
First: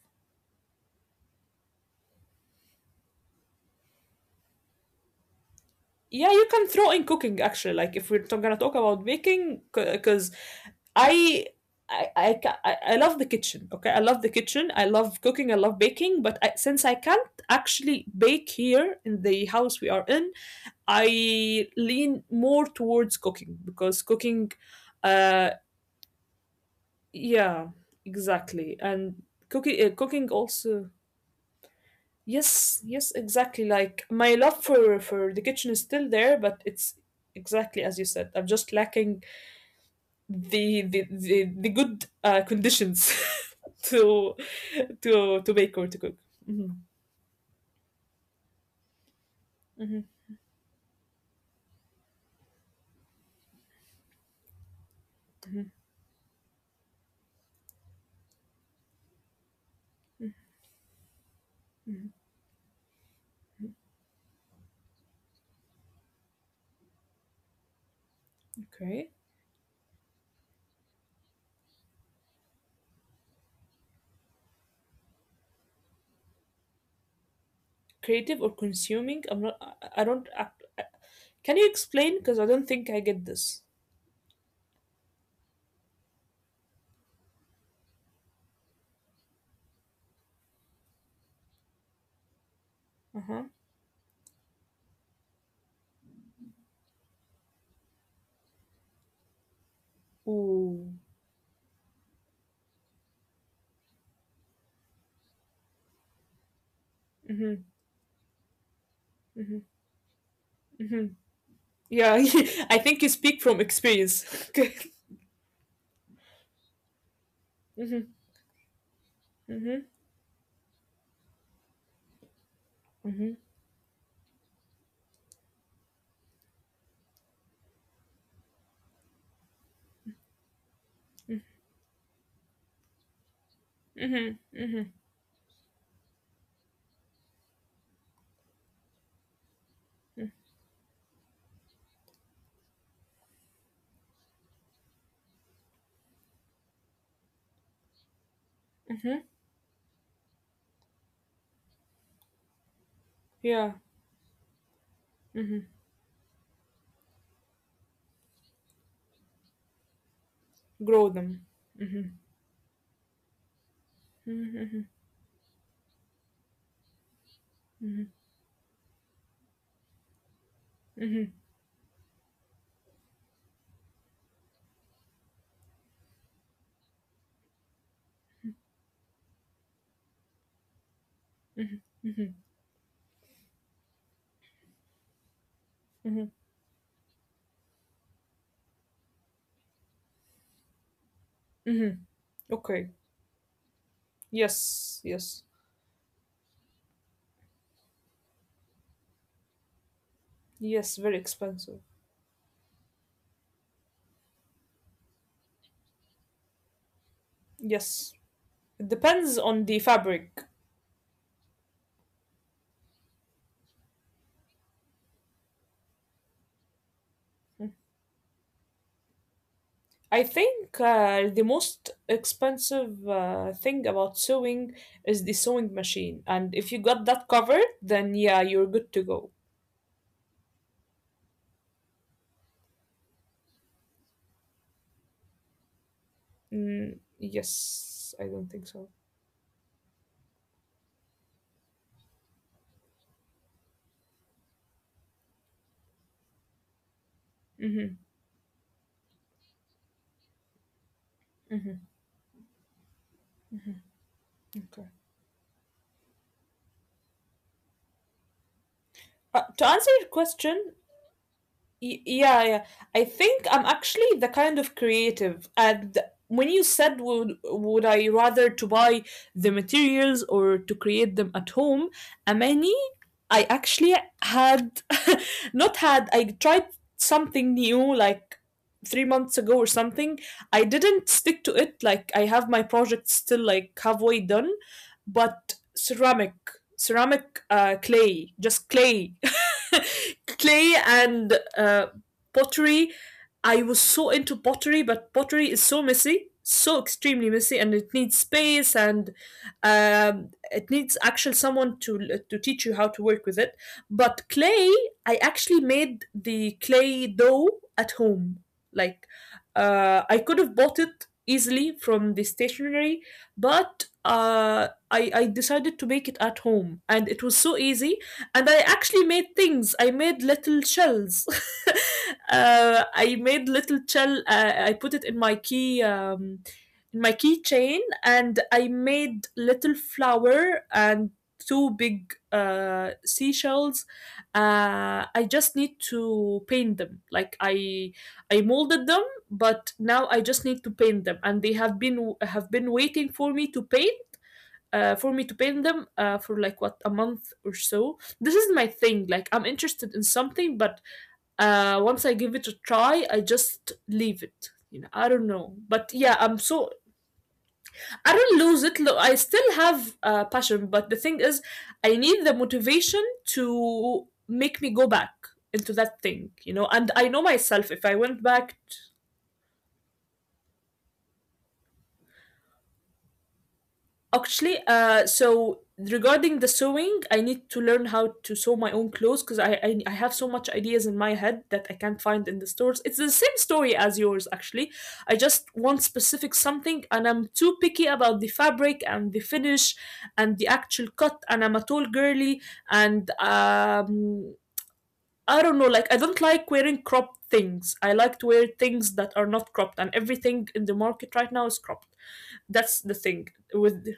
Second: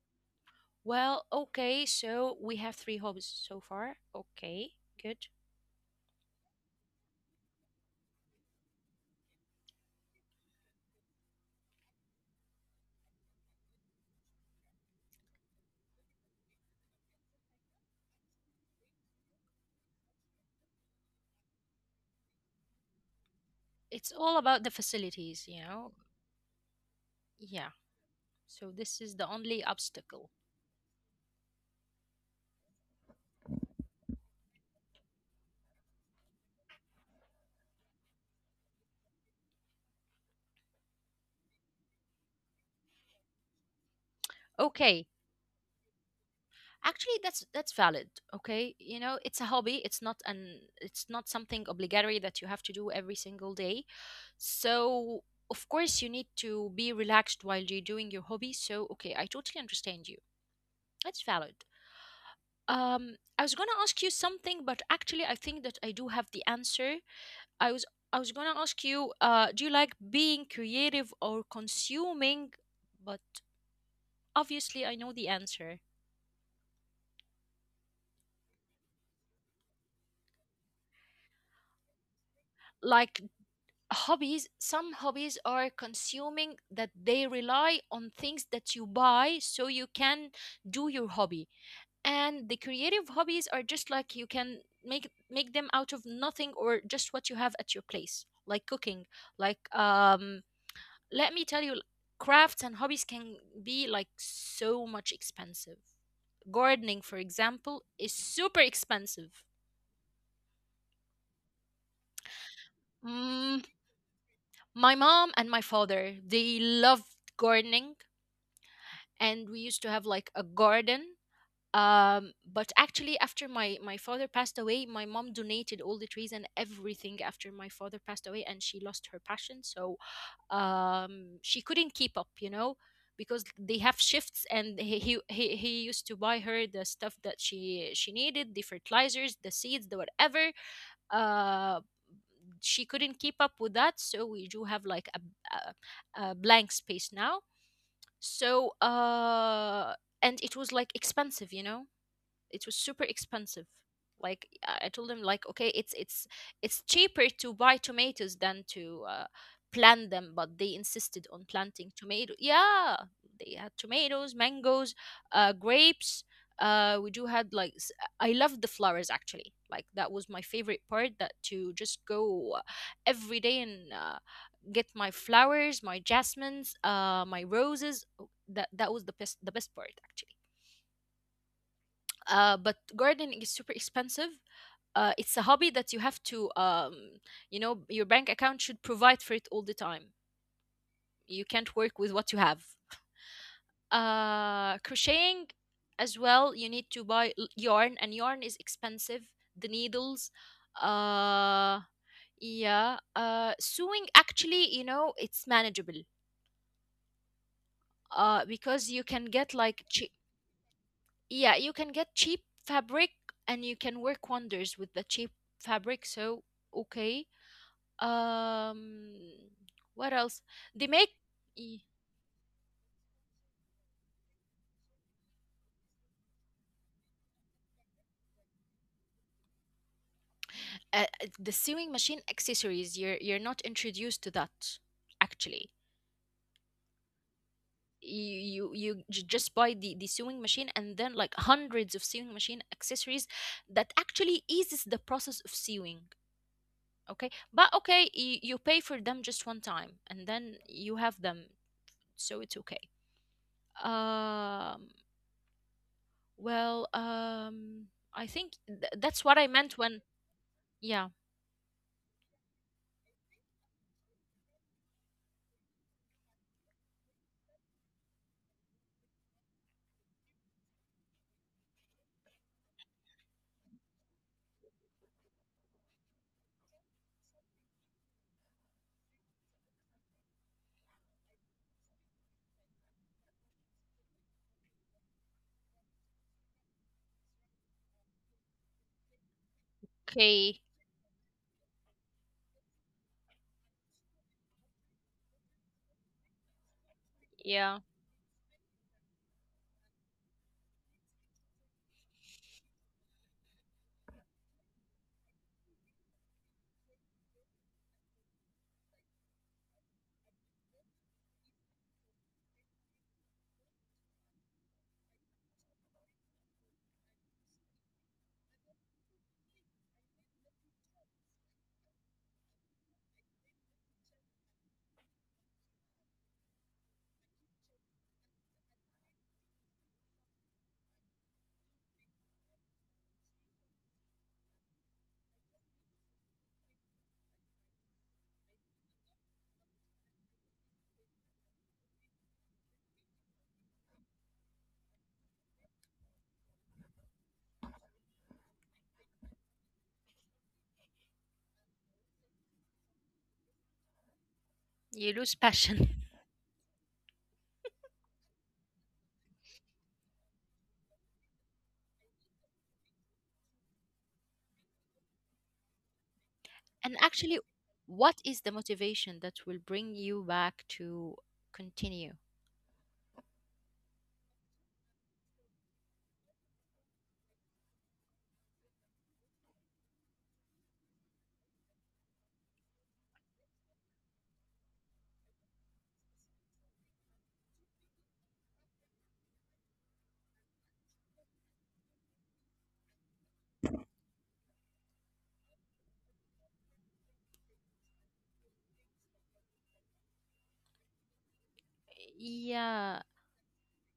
A: Well, okay, so we have three hobbies so far. Okay, good.
B: Yeah, you can throw in cooking actually. Like if we're gonna talk about baking, because I, I love the kitchen. Okay, I love the kitchen. I love cooking. I love baking. But I, since I can't actually bake here in the house we are in, I lean more towards cooking because
A: It's all
B: cooking,
A: about the facilities,
B: uh,
A: you know. Yeah.
B: yeah,
A: So
B: exactly,
A: this is the
B: and
A: only
B: cooking
A: obstacle.
B: also. Yes, yes, exactly. Like my love for the kitchen is still there, but it's exactly as you said. I'm just lacking the good conditions to
A: Okay.
B: to bake or to cook. Hmm
A: Actually, that's valid. Okay, you know, it's a hobby. It's
B: hmm
A: not an it's not something obligatory that you have to do every single day. So of course you need to be relaxed while you're doing your hobby. So okay, I totally understand you. That's valid. I was gonna ask you something, but actually, I think that I do have the answer. I was I was gonna ask you,
B: Okay,
A: do you like being creative or consuming? But obviously, I know the answer.
B: creative or consuming? I'm not. I don't. I, can you explain? Because I don't think I
A: Like
B: get this.
A: hobbies, some hobbies are consuming that they rely on things that you buy so you can do your hobby. And the creative
B: Uh
A: hobbies
B: huh.
A: are just like you can make them out of nothing or just what you have at your place, like cooking. Like
B: Ooh.
A: let me tell you, crafts and hobbies can be like so much expensive. Gardening, for example,
B: Hmm
A: is super expensive.
B: hmm hmm Yeah, I think you
A: Mm,
B: speak from experience.
A: my
B: Okay.
A: mom and my father, they loved gardening,
B: hmm
A: and we used to
B: hmm
A: have like a garden. But actually, after my father passed away, my mom donated all the trees and everything after my father passed away, and she lost her passion. So, she couldn't keep up, you know, because they have shifts,
B: hmm
A: and he used to buy her the stuff that she needed, the fertilizers, the seeds, the whatever, uh, she couldn't keep up with that. So we do have like a blank space now, so
B: hmm
A: and it was like expensive, you know, it was super expensive.
B: Yeah,
A: Like I told him, like okay, it's cheaper to buy tomatoes than to uh, plant them, but they insisted
B: grow
A: on
B: them.
A: planting tomato, yeah. They had tomatoes, mangoes,
B: Mhm,
A: grapes, we do had like s- I love the flowers actually, like that was my favorite part, that to just go uh, every day and uh, get my flowers, my jasmines, my roses. Oh, that that was the best, the best part actually.
B: mhm, mhm,
A: But gardening is super expensive. It's a hobby that you have to,
B: mhm,
A: you know, your bank account should provide for it all the time. You can't work with
B: mhm.
A: what you have.
B: Okay. Yes,
A: Crocheting
B: yes.
A: as well, you need to buy yarn, and yarn is expensive. The needles,
B: Yes, very
A: uh,
B: expensive.
A: yeah. Sewing actually, you know, it's manageable.
B: Yes.
A: Because you
B: It
A: can get
B: depends
A: like
B: on the fabric.
A: yeah, you can get cheap fabric and you can work wonders with the cheap fabric. So, okay. Um, what else? They
B: I
A: make
B: think
A: y-
B: the most expensive thing about sewing is the sewing machine. And if you got that covered, then yeah, you're good to go.
A: the sewing machine accessories. You're not introduced to that actually.
B: Mm, yes, I don't think so.
A: Just buy the sewing machine and then like hundreds of sewing machine accessories that actually eases the process of sewing. Okay, but
B: Mm-hmm,
A: okay, you pay for them just one time and then you have them,
B: mm-hmm.
A: so it's okay.
B: Okay.
A: Um, well, I think that's what I
B: To
A: meant
B: answer your
A: when,
B: question,
A: yeah,
B: y- yeah, yeah. I think I'm actually the kind of creative. And when you said, would I rather to buy the materials or to create them at home, Amani, I actually had, not had, I tried something new like 3 months ago or something. I didn't stick to it. Like, I have my project still like halfway done, but ceramic clay, just clay.
A: okay,
B: Clay and, pottery. I was so into pottery, but pottery is so messy, so extremely messy, and
A: yeah,
B: it needs space, and it needs actually someone to teach you how to work with it. But clay, I actually made the clay dough at home. Like I could have bought it easily from the stationery, but I decided to make it at home, and it was so easy, and I actually made things. I made little shells. Uh, I made little shell. I put it in my key, in my keychain, and I made little flower and two big seashells. I just need to paint them. Like I molded them, but now I just need to paint them, and they have been waiting for me to paint for me to paint them for like what a month or so. This is my thing. Like I'm interested in something, but once I give it a try, I just leave it. You know, I
A: you
B: don't
A: lose
B: know, but
A: passion.
B: yeah, I'm so— I don't lose it. Look, I still have passion, but the thing is, I need the motivation to make me go back into that thing. You know, and
A: And
B: I know
A: actually,
B: myself. If I went
A: what is the
B: back—
A: motivation that will bring you back to continue?
B: Actually, so regarding the sewing, I need to learn how to sew my own clothes because I, I have so much ideas in my head that I can't find in the stores. It's the same story as yours, actually. I just want specific something, and I'm too picky about the fabric and the finish and the actual cut. And I'm a tall girly, and I don't know, like I don't like wearing cropped things. I like to wear things that are not cropped, and everything in the market right now is cropped. That's the
A: Yeah,
B: thing with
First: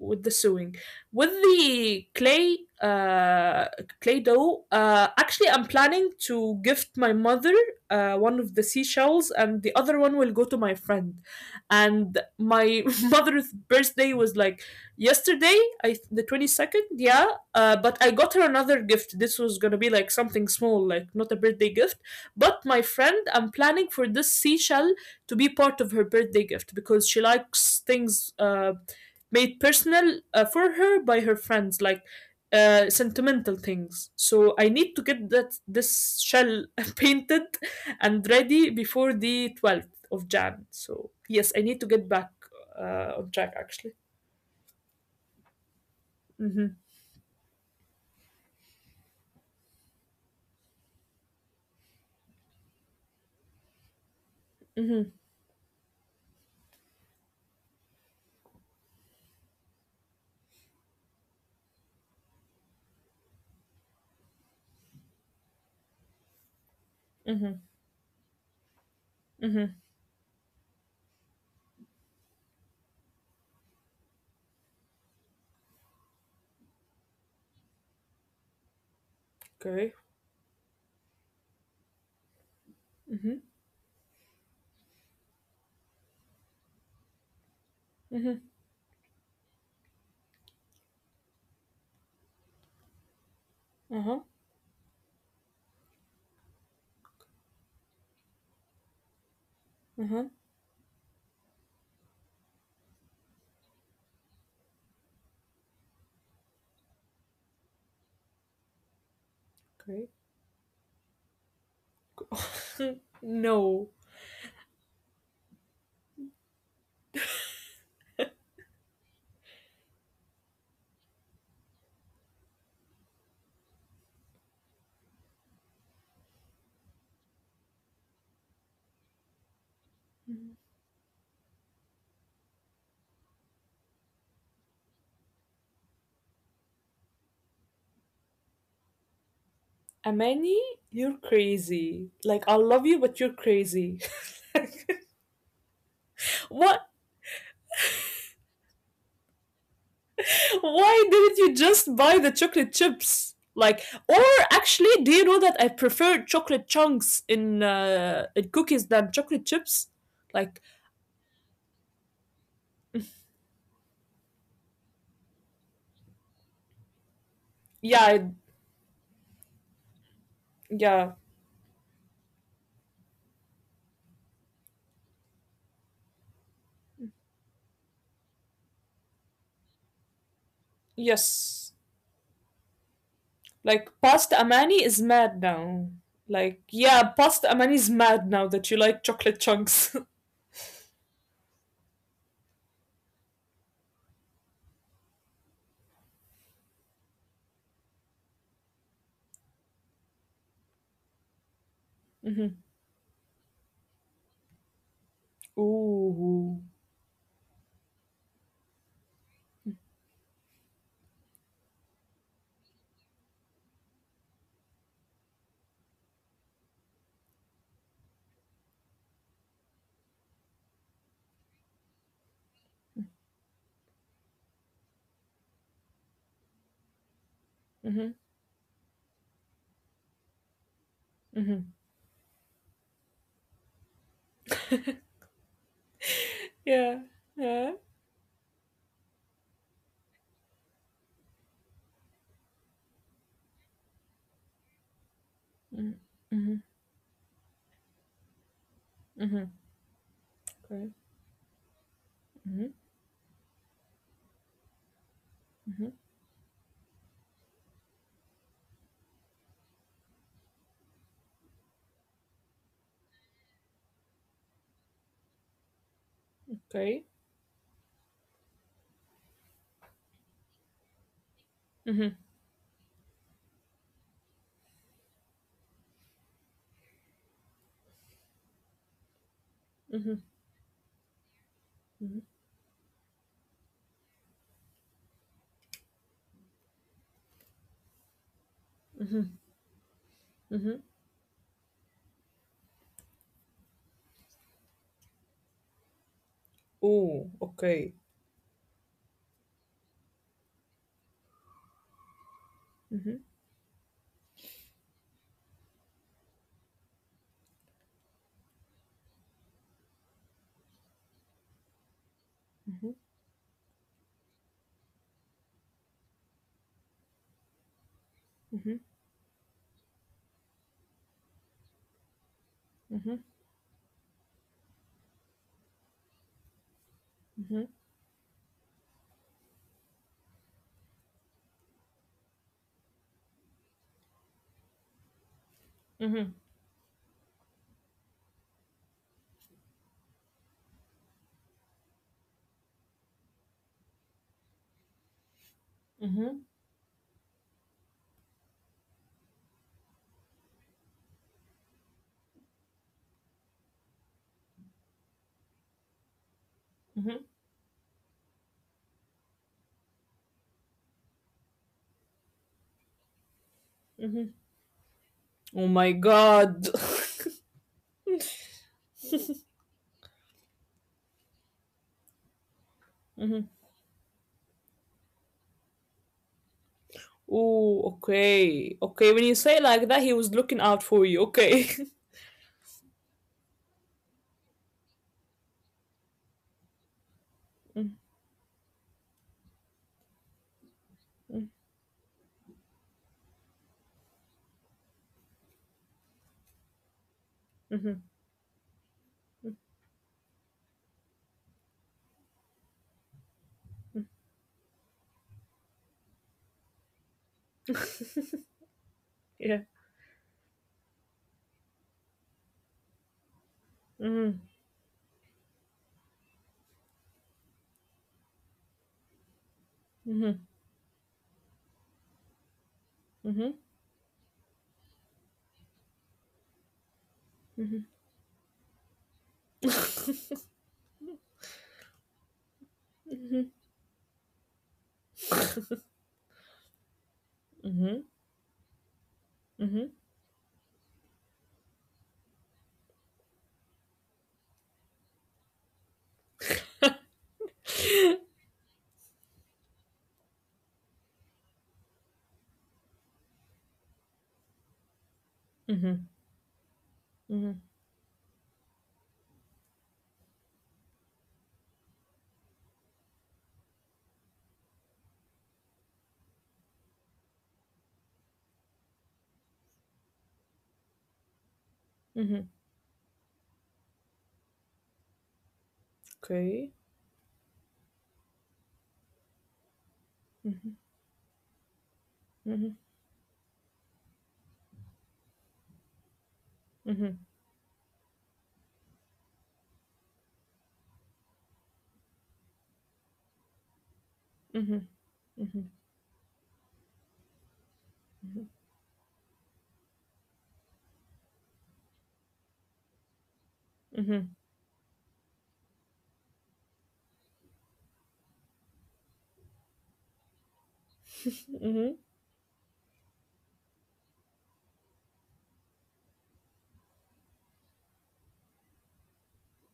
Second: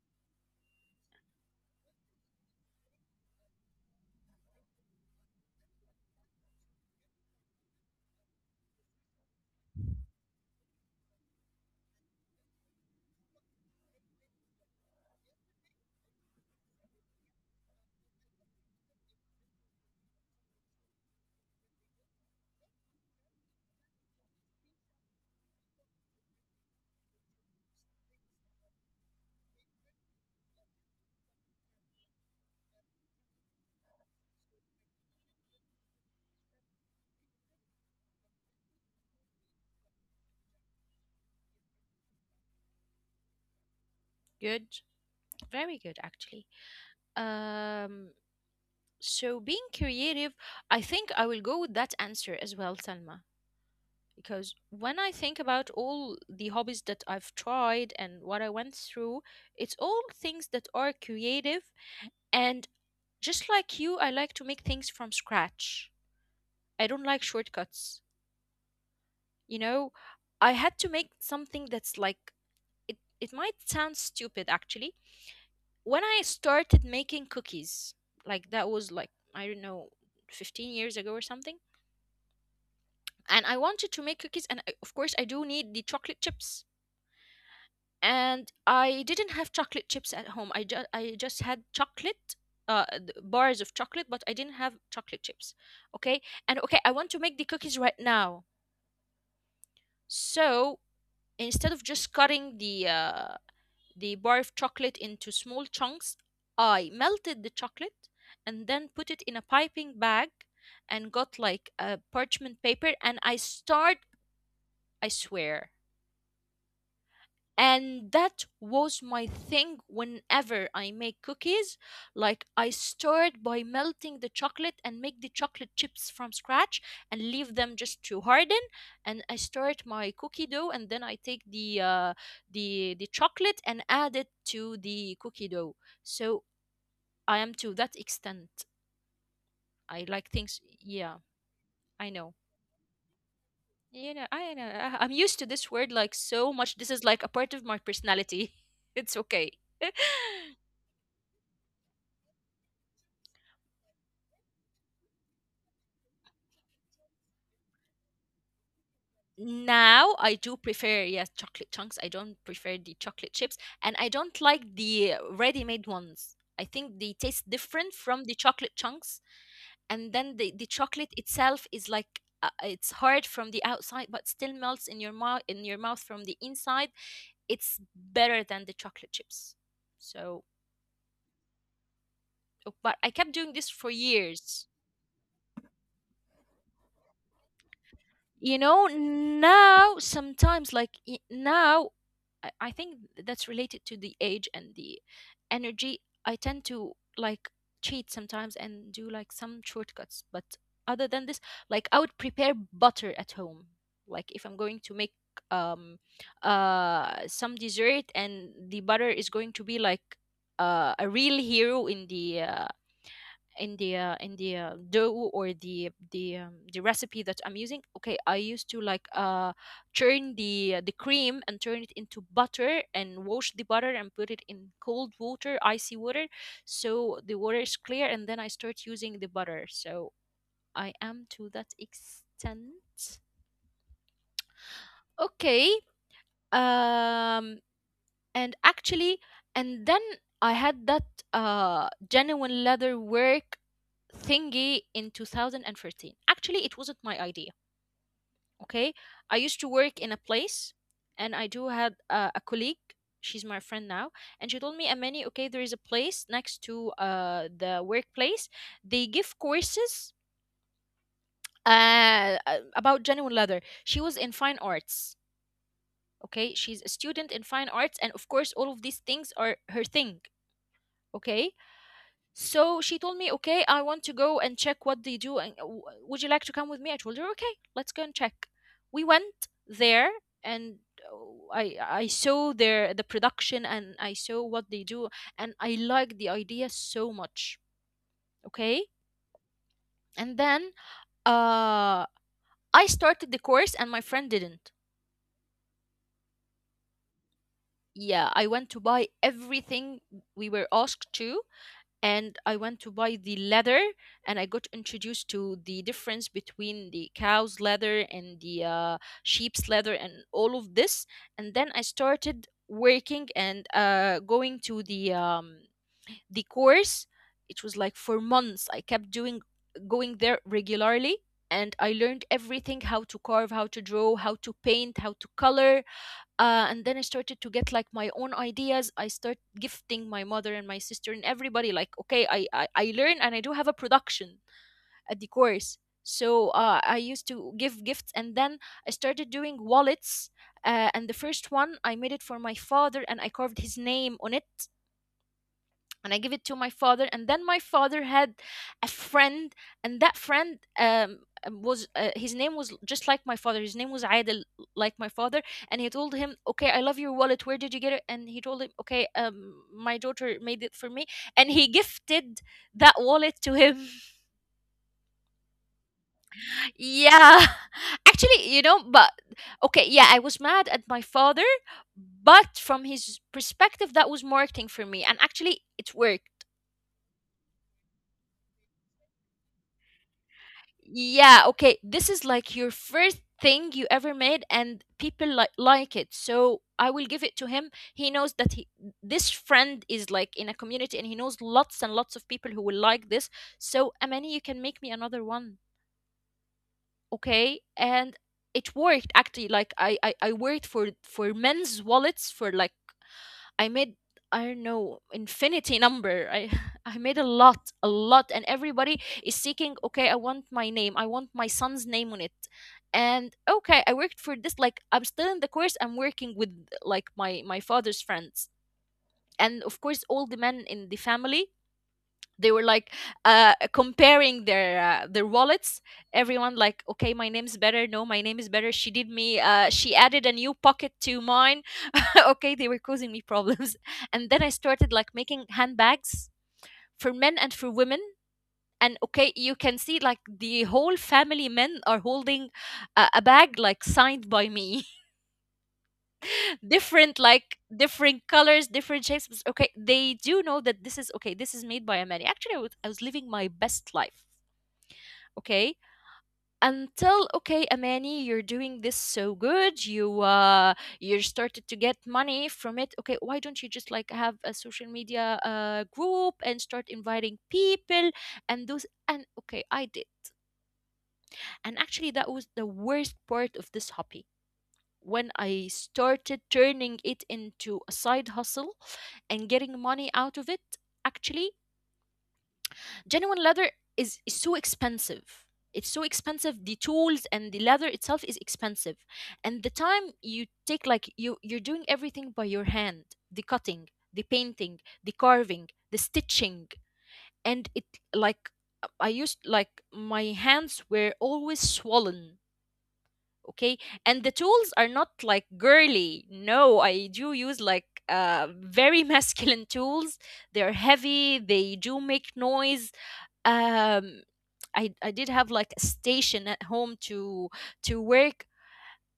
B: the sewing, with the clay, uh clay dough. Uh, actually, I'm planning to gift my mother one of the seashells, and the other one will go to my friend. And my mother's birthday was like yesterday, the 22nd, yeah. Uh, but I got her another gift. This was gonna be like something small, like not a birthday gift. But my friend, I'm planning for this seashell to be part of her birthday gift because she likes things made personal for her by her friends, like sentimental things. So I need to get that this shell painted and ready before the 12th of Jan. So yes, I need to get back on track actually.
A: good. Very good, actually.
B: Mm-hmm.
A: Um, so being creative, I think I will go with that answer as well, Salma, because when I think about all the hobbies that I've tried and what I went through, it's all things that are creative. And just like you, I like to make things from scratch. I don't like shortcuts. You know, I had to make something that's like, it might sound stupid actually. When I started making cookies, like that was like, I don't know,
B: Okay.
A: 15 years ago or something.
B: Mm-hmm.
A: And I wanted to make cookies, and I, of course, I do need the chocolate chips,
B: Mm-hmm.
A: and I didn't have chocolate chips at home. I just had chocolate bars of chocolate,
B: Uh-huh.
A: but I didn't have chocolate chips. Okay, and okay, I want to make the cookies right now.
B: Uh-huh.
A: So instead of just cutting the bar of chocolate into small chunks, I melted the chocolate and then put it in a piping bag and got like a parchment paper
B: Okay.
A: and I
B: No.
A: start. I swear. And that was my thing whenever I make cookies. Like, I start by melting the chocolate and make the chocolate chips from scratch and leave them just to harden. And I start my cookie dough and then I take the chocolate and add it to the cookie dough. So I am to that extent. I like things.
B: Amani,
A: Yeah,
B: you're
A: I
B: crazy.
A: know.
B: Like I love you, but you're crazy.
A: You know, I know. I'm used to this word like so much.
B: What?
A: This is like a part of my personality. It's okay.
B: Why didn't you just buy the chocolate chips? Like, or actually, do you know that I prefer chocolate chunks in, in cookies than chocolate chips?
A: Now I do
B: Like,
A: prefer, yes, chocolate chunks. I don't prefer the chocolate chips, and I don't like the ready-made ones. I think they taste different
B: yeah,
A: from
B: I—
A: the chocolate chunks, and then the chocolate
B: yeah,
A: itself is like it's hard from the outside, but still melts in your mouth from the inside. It's better than the chocolate chips. So,
B: yes.
A: oh, but I kept doing this for
B: Like, Pasta
A: years.
B: Amani is mad now. Like, yeah, Pasta Amani is mad now
A: You
B: that you
A: know,
B: like chocolate
A: now
B: chunks.
A: sometimes like now I think that's related to the age and the energy. I tend to like cheat sometimes and do like some shortcuts. But other than this, like I would prepare
B: hmm
A: butter at home. Like if I'm going to make um
B: Ooh.
A: some dessert and the butter is going to be like a real hero in the in the in the dough or the recipe that I'm using. Okay, I used to like churn the cream and turn it into butter and wash the butter and put it in cold water, icy water, so the water is clear,
B: Hmm
A: and then I start using the butter. So I am to
B: hmm
A: that extent. Okay.
B: Yeah.
A: Um
B: Yeah.
A: and actually and then I had that genuine leather work thingy in 2013.
B: Mm-hmm.
A: Actually, it wasn't my idea. Okay, I
B: Mm-hmm.
A: used to work in a place,
B: Okay.
A: and I do had a
B: Mm-hmm.
A: colleague. She's my friend now, and she told me, "Amani, okay, there is a place next to the workplace. They give courses about genuine leather." She was in fine arts. Okay, she's a
B: Okay.
A: student in fine arts, and of course, all of these things are her thing. Okay,
B: Mm-hmm.
A: so she told me, okay, I want to go and check what they do. And would you like to come with me? I told her, okay, let's go and check. We went there and uh, I I saw the production and I saw what they do and I liked the idea so much. Okay, and then
B: Mm-hmm.
A: uh I started the course and my friend didn't.
B: Ooh. Okay.
A: Yeah, I went to buy everything we were asked to, and I went to buy
B: Mm-hmm.
A: the leather, and I got introduced to the difference between the cow's leather and the sheep's leather and all of this. And then I started working and going to the course. It was like for months. I
B: Mhm,
A: kept doing going there regularly, and I learned everything: how to
B: mhm,
A: carve, how to draw, how to paint, how to color, and then I started to
B: mhm,
A: get like my own ideas. I start gifting my mother and my sister and everybody like, okay, I learn and I do have a production at the course.
B: mhm,
A: So I used to give gifts, and then I started doing wallets, and the first one I made it for my father, and I carved his name on it and I give
B: mhm,
A: it to my father. And then my father had a friend, and that friend was his name was just like my father. His name was Adel, like my father. And he told him, "Okay, I love your
B: mhm,
A: wallet. Where did you get it?" And he told him, "Okay, my daughter made it for me." And he gifted that wallet to him.
B: mhm. Oh my god.
A: Yeah, actually, but okay, yeah, I was mad at my father, but from his
B: Mhm.
A: perspective, that was marketing for me, and actually, it worked.
B: Oh, okay. Okay, when you say like that, he was looking out for you.
A: Yeah,
B: Okay.
A: okay, this is like your first thing you ever made and people like it, so I will give it to
B: Mhm,
A: him. He knows that he, this friend is like in a community, and he
B: mhm,
A: knows lots and lots of people who will like this. So, Amani, you can make me another one.
B: mhm.
A: Okay. And it worked, actually. Like I worked for men's wallets for like, I made, I don't know, infinity number. I I made a lot, and everybody
B: Yeah.
A: is seeking. Okay, I want my name. I want my son's name on it. And okay,
B: Mhm,
A: I worked for this. Like I'm still in the course. I'm working with like my father's friends, and of
B: mhm,
A: course all the men in the family. They were like
B: mhm,
A: comparing their wallets. Everyone like, okay, my name's better. No, my name is better. She did me. She added a new pocket to mine. Okay, they were causing me problems. And then I started like making handbags for men
B: mhm,
A: and for women. And okay,
B: mhm,
A: you can see like the whole family, men are holding a bag like signed by me. Different like different colors, different shapes. It's okay, they do know that this is okay, this is made by a man. Actually I was living my best life.
B: mhm,
A: Okay,
B: mhm,
A: until, okay, Amani, you're doing this so good, you you started to get money from it. Okay, why don't you just like have a social media group and start inviting people and those? And okay, I did. And
B: mhm.
A: actually, that was the worst part of this hobby, when I
B: Okay.
A: started turning it into a side hustle and getting money
B: Mhm,
A: out of it. Actually,
B: mhm,
A: genuine leather is so expensive. It's so
B: mhm,
A: expensive, the tools and the leather itself is expensive. And the time you take, like you're doing everything by your hand: the cutting, the
B: mhm,
A: painting, the
B: mhm,
A: carving, the stitching. And it like, I used, like my hands were always swollen.
B: mhm,
A: Okay. And the tools are not like girly. No, I do use like very masculine tools. They're
B: mhm,
A: heavy,
B: mhm,
A: they do make noise. um I did have like a station at home to work,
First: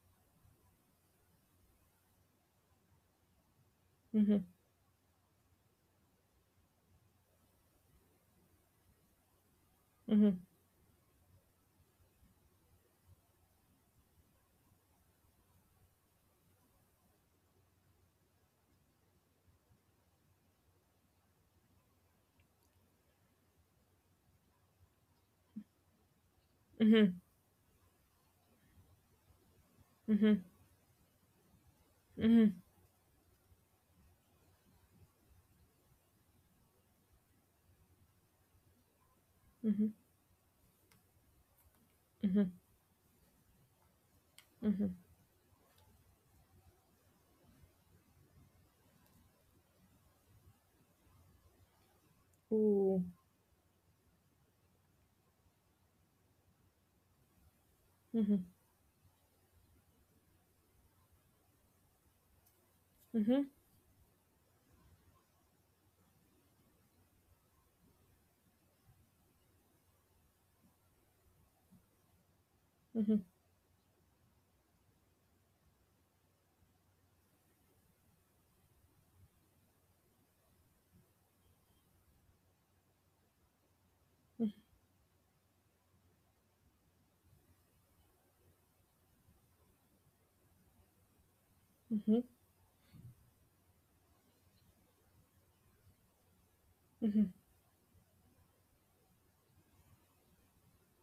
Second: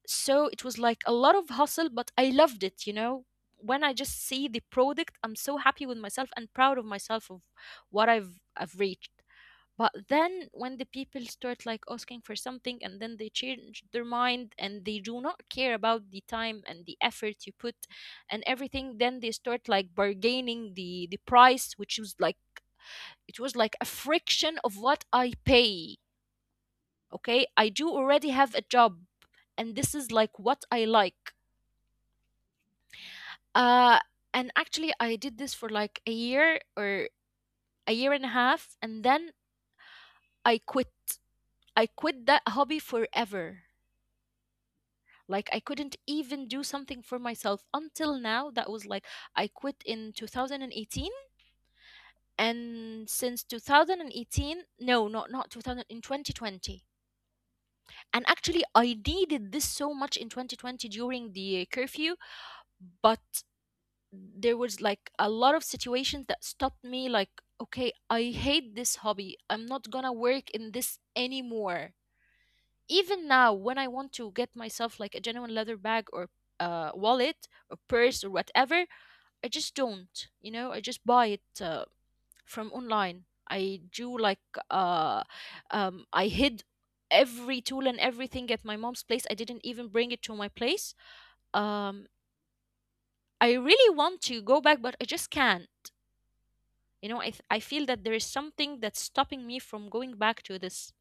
A: so it was like a lot of hustle, but I loved it, you know, when I just see the product, I'm so happy with myself and proud of myself of what I've reached. But
B: mhm,
A: then when the people start like asking for something and then they change their mind and they do not care about the time and the effort you put and everything, then they start like bargaining the price, which is like, it was like a friction of what I pay.
B: mhm,
A: Okay, I do already have a job, and this is like what I like.
B: mhm,
A: Uh, and actually, I did this for like a year or a year and a half, and then
B: mhm,
A: I quit. I quit that
B: mhm.
A: hobby forever. Like, I couldn't even do something for myself until now. That was like, I quit in 2018,
B: Ooh.
A: and since 2018, no, not, not 2000, in 2020. And
B: Mhm,
A: actually I needed this so much in 2020 during the curfew.
B: mhm,
A: But there was like a lot of situations that stopped me. Like, okay, I hate this hobby, I'm not gonna work in this anymore.
B: mhm,
A: Even now, when I want to get myself like a genuine leather bag or wallet or purse or whatever, I just don't, you know, I just buy it from online. I do like uh, I hid every tool and everything at my mom's place. I didn't even bring it to my place. Um,
B: mhm,
A: I really want to go back, but I just can't. You know, I
B: mhm.
A: I feel that there is something that's stopping me from going back to this.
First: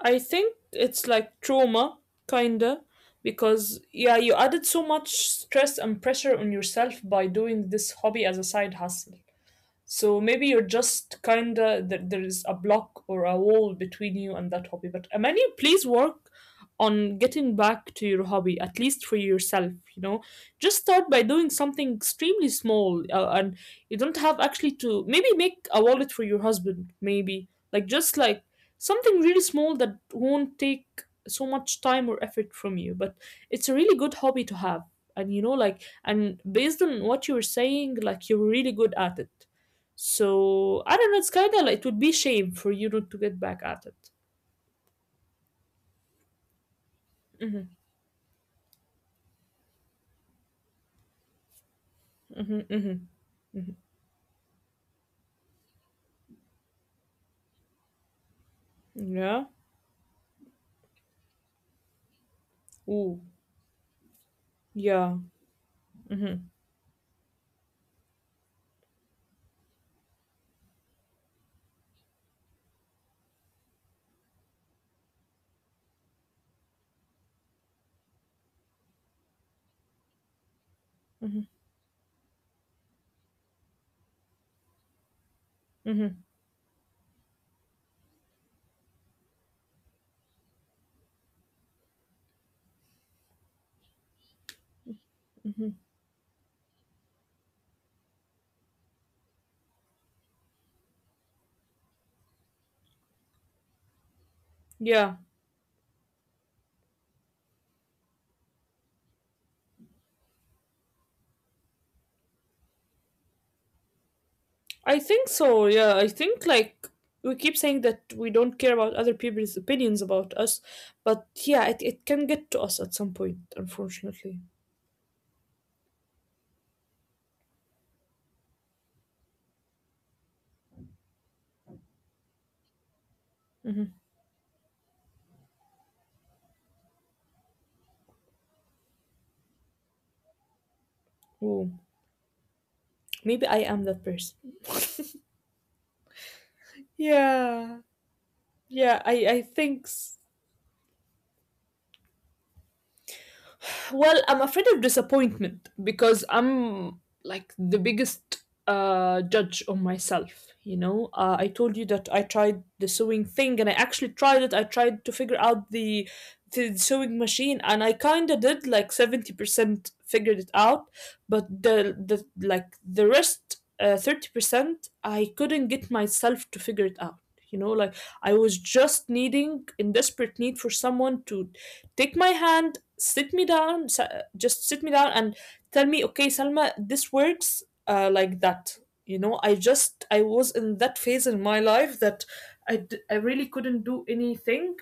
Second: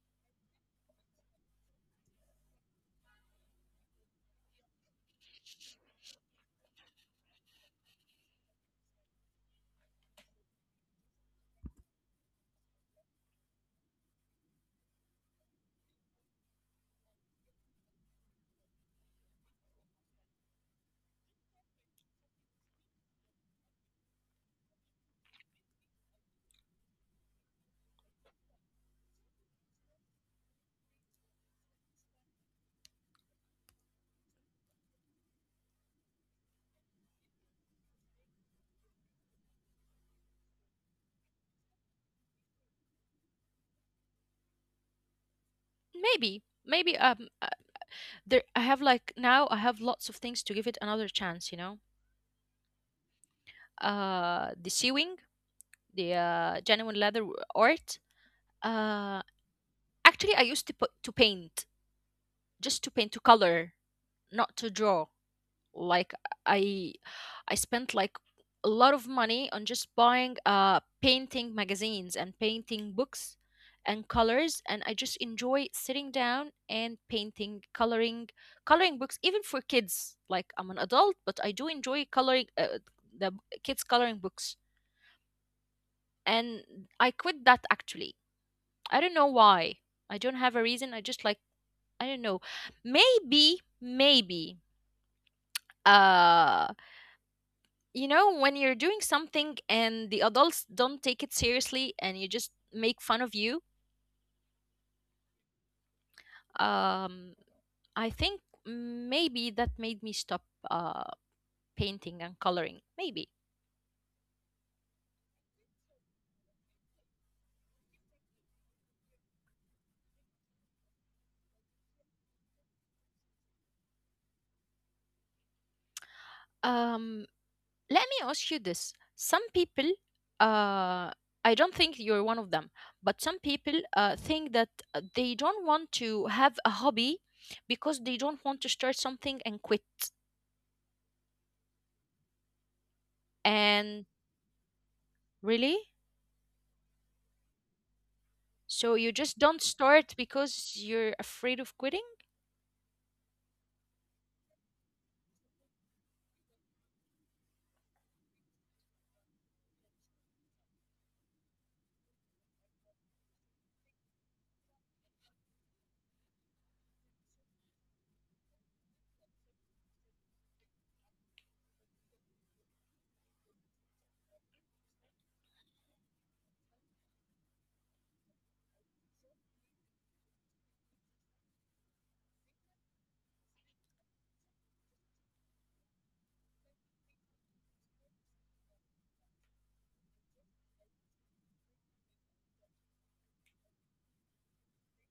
B: I think it's like trauma, kinda, because yeah, you added so much stress and pressure on yourself by doing this hobby as a side hustle. So maybe you're just kinda there, there is a block or a wall between you and that hobby. But Amani, please work on getting back to your hobby, at least for yourself. You know, just start by doing something extremely small, and you don't have actually to maybe make a wallet for your husband. Maybe like just like something really small that won't take so much time or effort from you. But it's a really good hobby to have, and you know, like and based on what you were saying, like you're really good at it, so I don't know. It's kind of like it would be shame for you not to get back at it.
A: Maybe, maybe
B: Mm-hmm,
A: there, I have like, now I have lots of things to give it another chance. You know,
B: mm-hmm, mm-hmm,
A: the sewing, the genuine leather art. Uh,
B: mm-hmm. Yeah.
A: actually, I used to paint, just to paint, to
B: Ooh.
A: color, not to draw.
B: Yeah.
A: Like,
B: Mm-hmm,
A: i I spent like a lot of money on just buying painting magazines and painting books and colors, and I just enjoy sitting down and painting, coloring. Coloring books, even for kids, like I'm an adult, but I
B: mm-hmm,
A: do enjoy coloring the b- kids' coloring books.
B: mm-hmm,
A: And I quit that, actually. I don't know why. I don't have a reason. I just like, I don't know. Maybe, maybe
B: mm-hmm.
A: uh you know, when you're doing something and the adults don't take it seriously and you just make fun of you.
B: Yeah.
A: um I think maybe that made me stop, uh painting and coloring, maybe.
B: I think so. Yeah. I think like we keep saying that we don't care about other people's opinions about us, but yeah, it can get to us at some point, unfortunately.
A: um let me ask you this. Some people, uh I don't think you're one of them, but some people
B: Mm-hmm.
A: think that they don't want to have a hobby because they don't want to start something and quit.
B: Ooh. Maybe I
A: And
B: am that person.
A: really?
B: Yeah.
A: So you
B: Yeah.
A: just
B: I
A: don't
B: I think.
A: start because you're afraid of quitting?
B: Well, I'm afraid of disappointment because I'm like the biggest judge of myself. You know, I told you that I tried the sewing thing, and I actually tried it. I tried to figure out the sewing machine, and I kind of did like 70% figured it out, but the like the rest 30% I couldn't get myself to figure it out. You know, like I was just needing in desperate need for someone to take my hand, sit me down, just sit me down and tell me, okay, Salma, this works, like that. You know, I just, I was in that phase in my life that I really couldn't do anything.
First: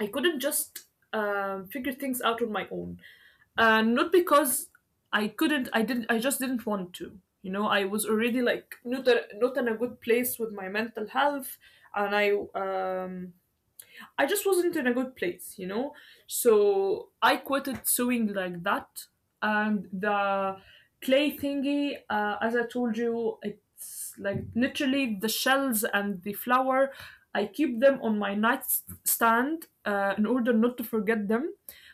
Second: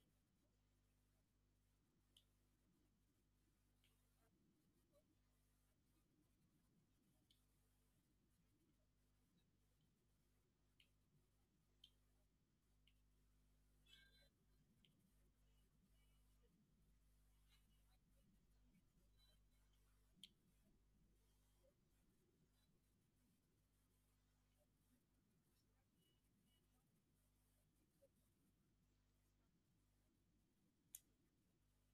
B: I couldn't just figure things out on my own, not because I couldn't, I didn't, I just didn't want to. You know, I was already like not a, not in a good place with my mental health, and I just wasn't in a good place, you know? So I quitted sewing like that. And the clay thingy, as I told you, it's like literally the shells and the flour. I keep them on my nightstand in order not to forget them.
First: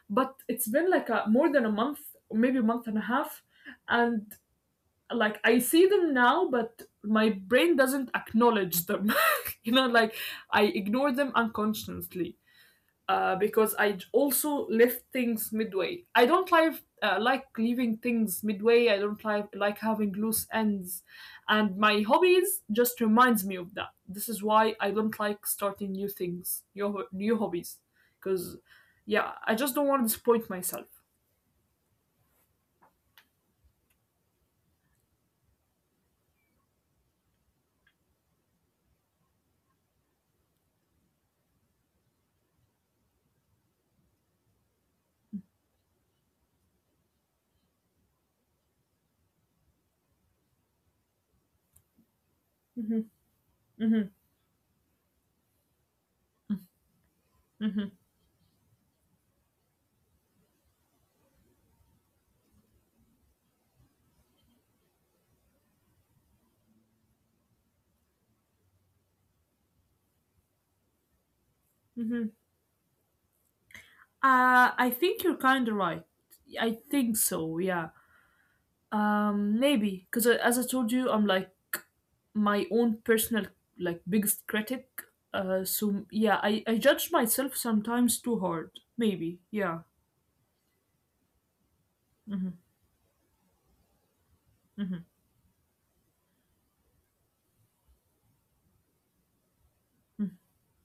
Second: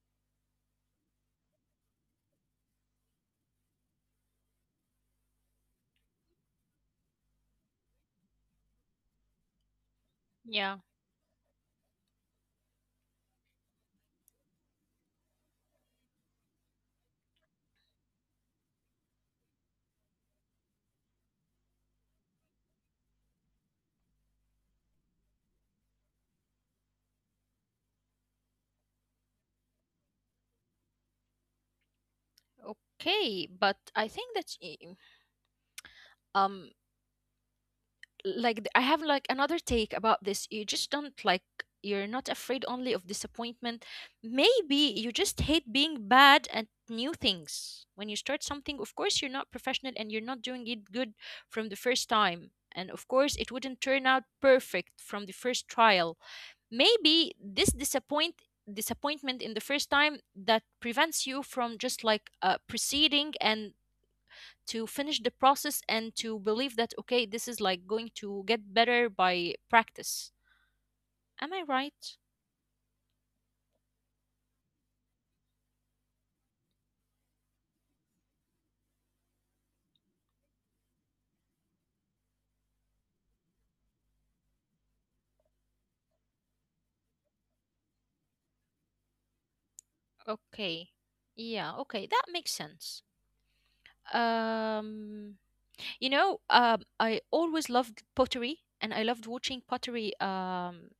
B: But it's been like more than a month, maybe a month and a half. And like I see them now, but my brain doesn't acknowledge them. you know, like I
A: Yeah.
B: ignore them unconsciously because also left things midway. I don't like leaving things midway. I don't like having loose ends, and my hobbies just reminds me of that. This is why I don't like starting new things, new hobbies, because yeah, I just don't want to disappoint myself.
A: Okay, but I think that's um like I have like another take about this. You just don't like, you're not afraid only of disappointment. Maybe you just hate being bad at new things. When you start something, of course you're not professional and you're not doing it good from the first time. And of
B: Hmm.
A: course it wouldn't turn
B: Hmm.
A: out perfect from the first trial. Maybe this
B: Hmm.
A: disappointment in the first time, that prevents you from just like proceeding and to finish the process and to believe that okay, this is like going to get better by practice. Am I right?
B: Hmm. I think you're kind of right. I think so. Yeah. Maybe because as I told you, I'm like my own personal like biggest critic. So yeah, I judge myself sometimes too hard. Maybe yeah.
A: Okay. Yeah, okay, that makes sense.
B: Hmm.
A: um you know, I always loved pottery and I loved watching pottery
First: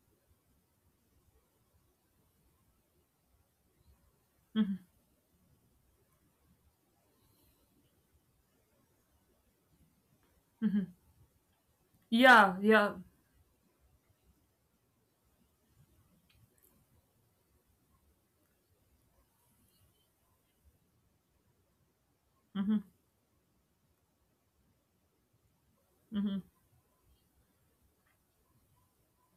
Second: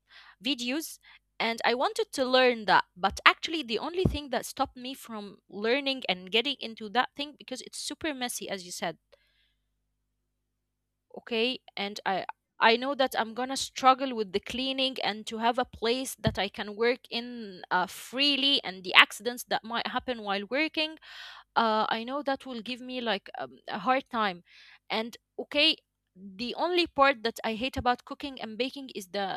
A: videos, and I wanted to learn that. But actually, the only thing that stopped me from learning and getting into that thing, because it's super messy as you said. Okay, and
B: Yeah,
A: I know
B: yeah.
A: that I'm gonna struggle with the cleaning and to have a place that I can work in freely, and the accidents that might happen while working, I know that will give
B: Hmm.
A: me like a hard time. And okay,
B: Hmm.
A: the only part that I hate about cooking and baking is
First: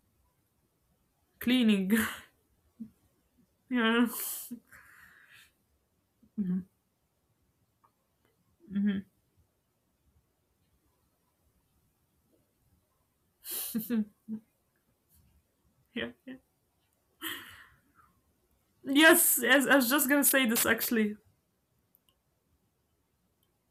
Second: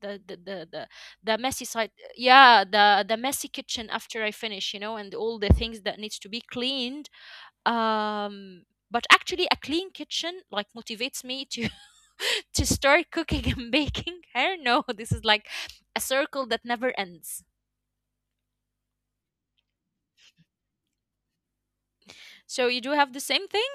A: the the the, the, the messy side.
B: Cleaning.
A: Yeah, the messy kitchen
B: Yeah.
A: after I finish, you know, and all the things that needs to be
B: Hmm.
A: cleaned. um,
B: Hmm.
A: but actually, a clean kitchen like motivates me to to start cooking and baking. I don't know. This is like a
B: Yeah, yeah.
A: circle that never ends.
B: Yes, yes. I was just gonna say this actually.
A: So you do have the same thing?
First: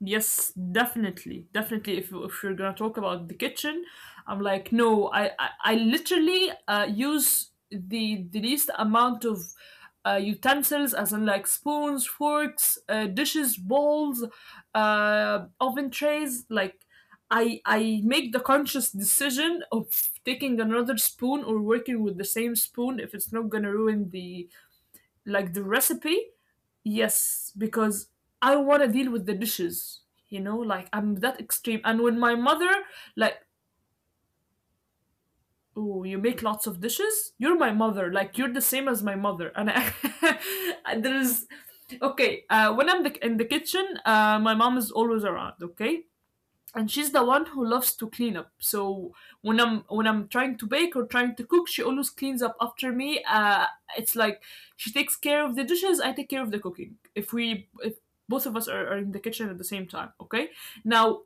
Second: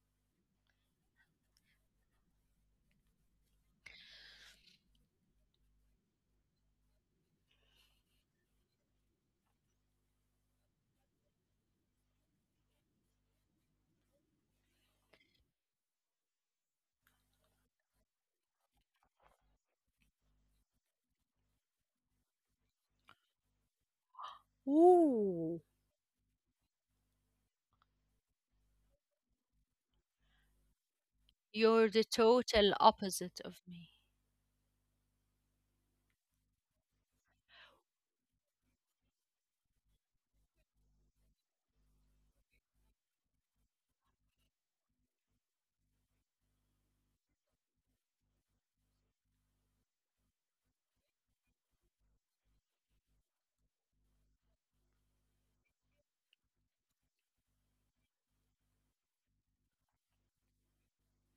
B: Yes, definitely, definitely. If you're gonna talk about the kitchen, I'm like, no, I literally use the least amount of utensils, as in like spoons, forks, dishes, bowls, oven trays. Like, I make the conscious decision of taking another spoon or working with the same spoon if it's not gonna ruin the
A: Ooh,
B: the recipe. Yes, because I want to deal with the dishes, you know, like I'm that extreme.
A: you're the
B: And when my
A: total
B: mother,
A: opposite
B: like,
A: of me.
B: oh, you make lots of dishes, you're my mother, like, you're the same as my mother. And I, and there is, okay, when in the kitchen, my mom is always around, okay? And she's the one who loves to clean up. So when I'm trying to bake or trying to cook, she always cleans up after me. It's like she takes care of the dishes, I take care of the cooking. If both of us are in the kitchen at the same time, okay. Now,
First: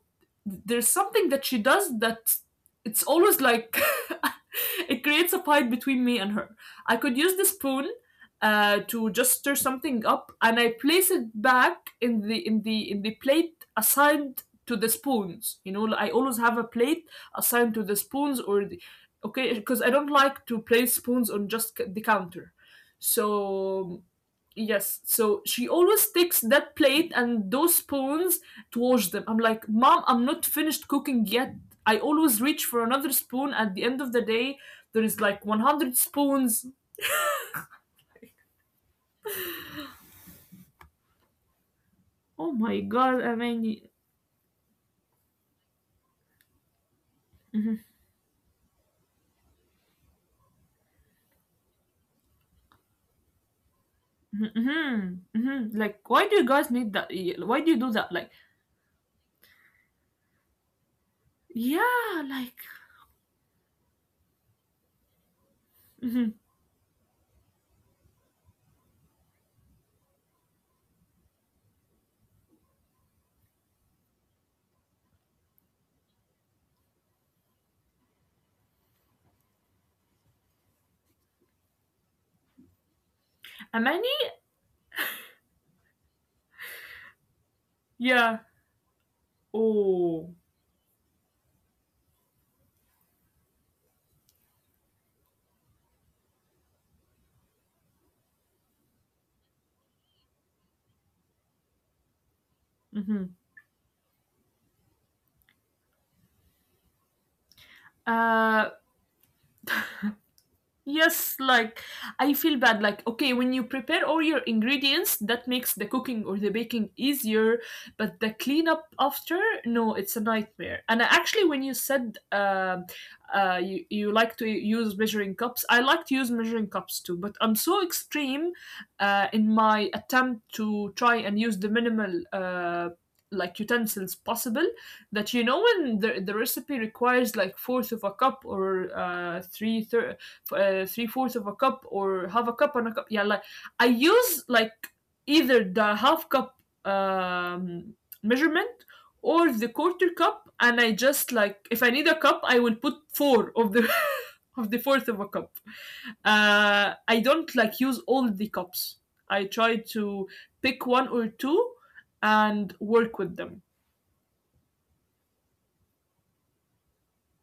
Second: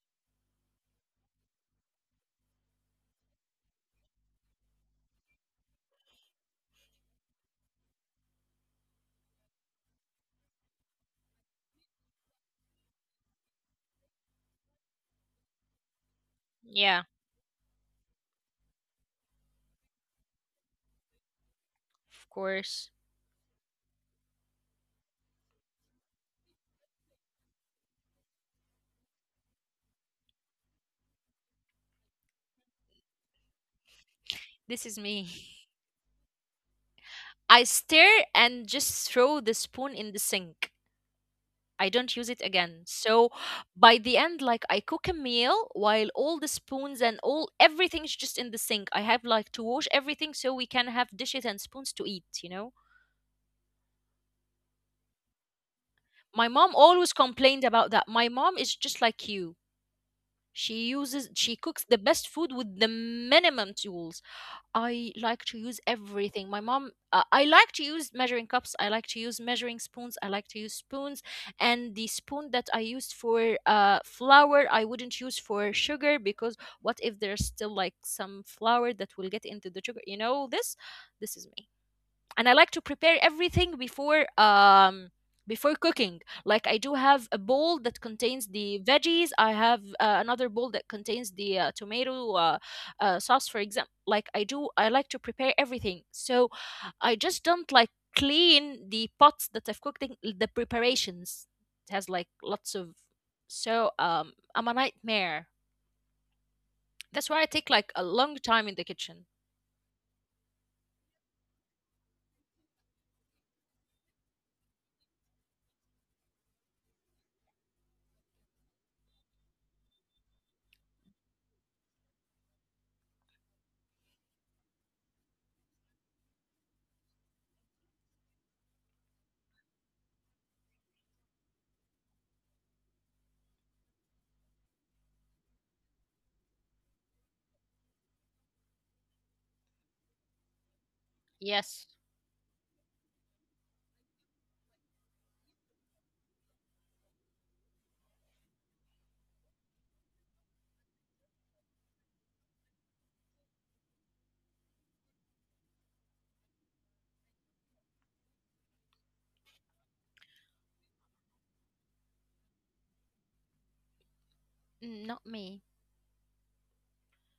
B: there's something that she does that it's always like it creates a fight between me and her. I could use the spoon to just stir something up, and I place it back in the plate assigned to the spoons. You know, I always have a
A: Yeah,
B: plate assigned to the spoons or the, okay, because I don't like to place spoons on just the
A: of
B: counter.
A: course.
B: So yes, so she always takes that plate and those spoons to wash them. I'm like, mom, I'm not finished cooking yet. I always reach for another spoon. At the end of the day,
A: This
B: there
A: is
B: is
A: me.
B: like 100 spoons.
A: I stare and just throw the spoon in the sink. I don't use
B: Oh
A: it
B: my
A: again.
B: god, I
A: So
B: mean.
A: by the end, like I cook a meal while all the spoons and all
B: Mhm,
A: everything's just in the sink. I have like to wash everything so we can have dishes and spoons to eat, you know?
B: mhm, mhm, mhm. Like, why do you
A: My
B: guys
A: mom
B: need that?
A: always
B: Why do
A: complained
B: you do
A: about
B: that?
A: that.
B: Like,
A: My mom is just like you. She uses she cooks the
B: yeah,
A: best food
B: like.
A: with the minimum tools. I like to use
B: Mm-hmm.
A: everything. My mom, I like to use measuring cups. I like to use measuring spoons. I like to use spoons. And the spoon that I used for flour, I wouldn't use for sugar because what if there's still like some flour that will get into the sugar? You know, this is me, and I like to prepare everything
B: Amani?
A: before before cooking. Like I do have a bowl that
B: Yeah.
A: contains the veggies. I have
B: Oh.
A: another bowl that contains the tomato sauce, for example. Like I like to prepare everything. So I just don't like clean the pots that I've cooked in, the preparations. It has like lots of
B: Mm-hmm.
A: so I'm a nightmare. That's why I take like a long
B: Uh,
A: time in the kitchen.
B: Yes, like I feel bad. Like, okay, when you prepare all your ingredients, that makes the cooking or the baking easier, but the cleanup after, no, it's a nightmare. And actually, when you said you, you like to use measuring cups, I like to use measuring cups too, but I'm so extreme in my attempt to try and use the minimal. Like utensils possible that, you know, when the recipe requires like fourth of a cup or three-fourths of a cup
A: Yes.
B: or half a cup and a cup. Yeah, like I use like either the half cup um, measurement or the quarter cup, and I just like if I need a cup, I will put four of the of the fourth of a cup. I don't like use all the cups. I try to pick one or two and work with them.
A: Mm, not me.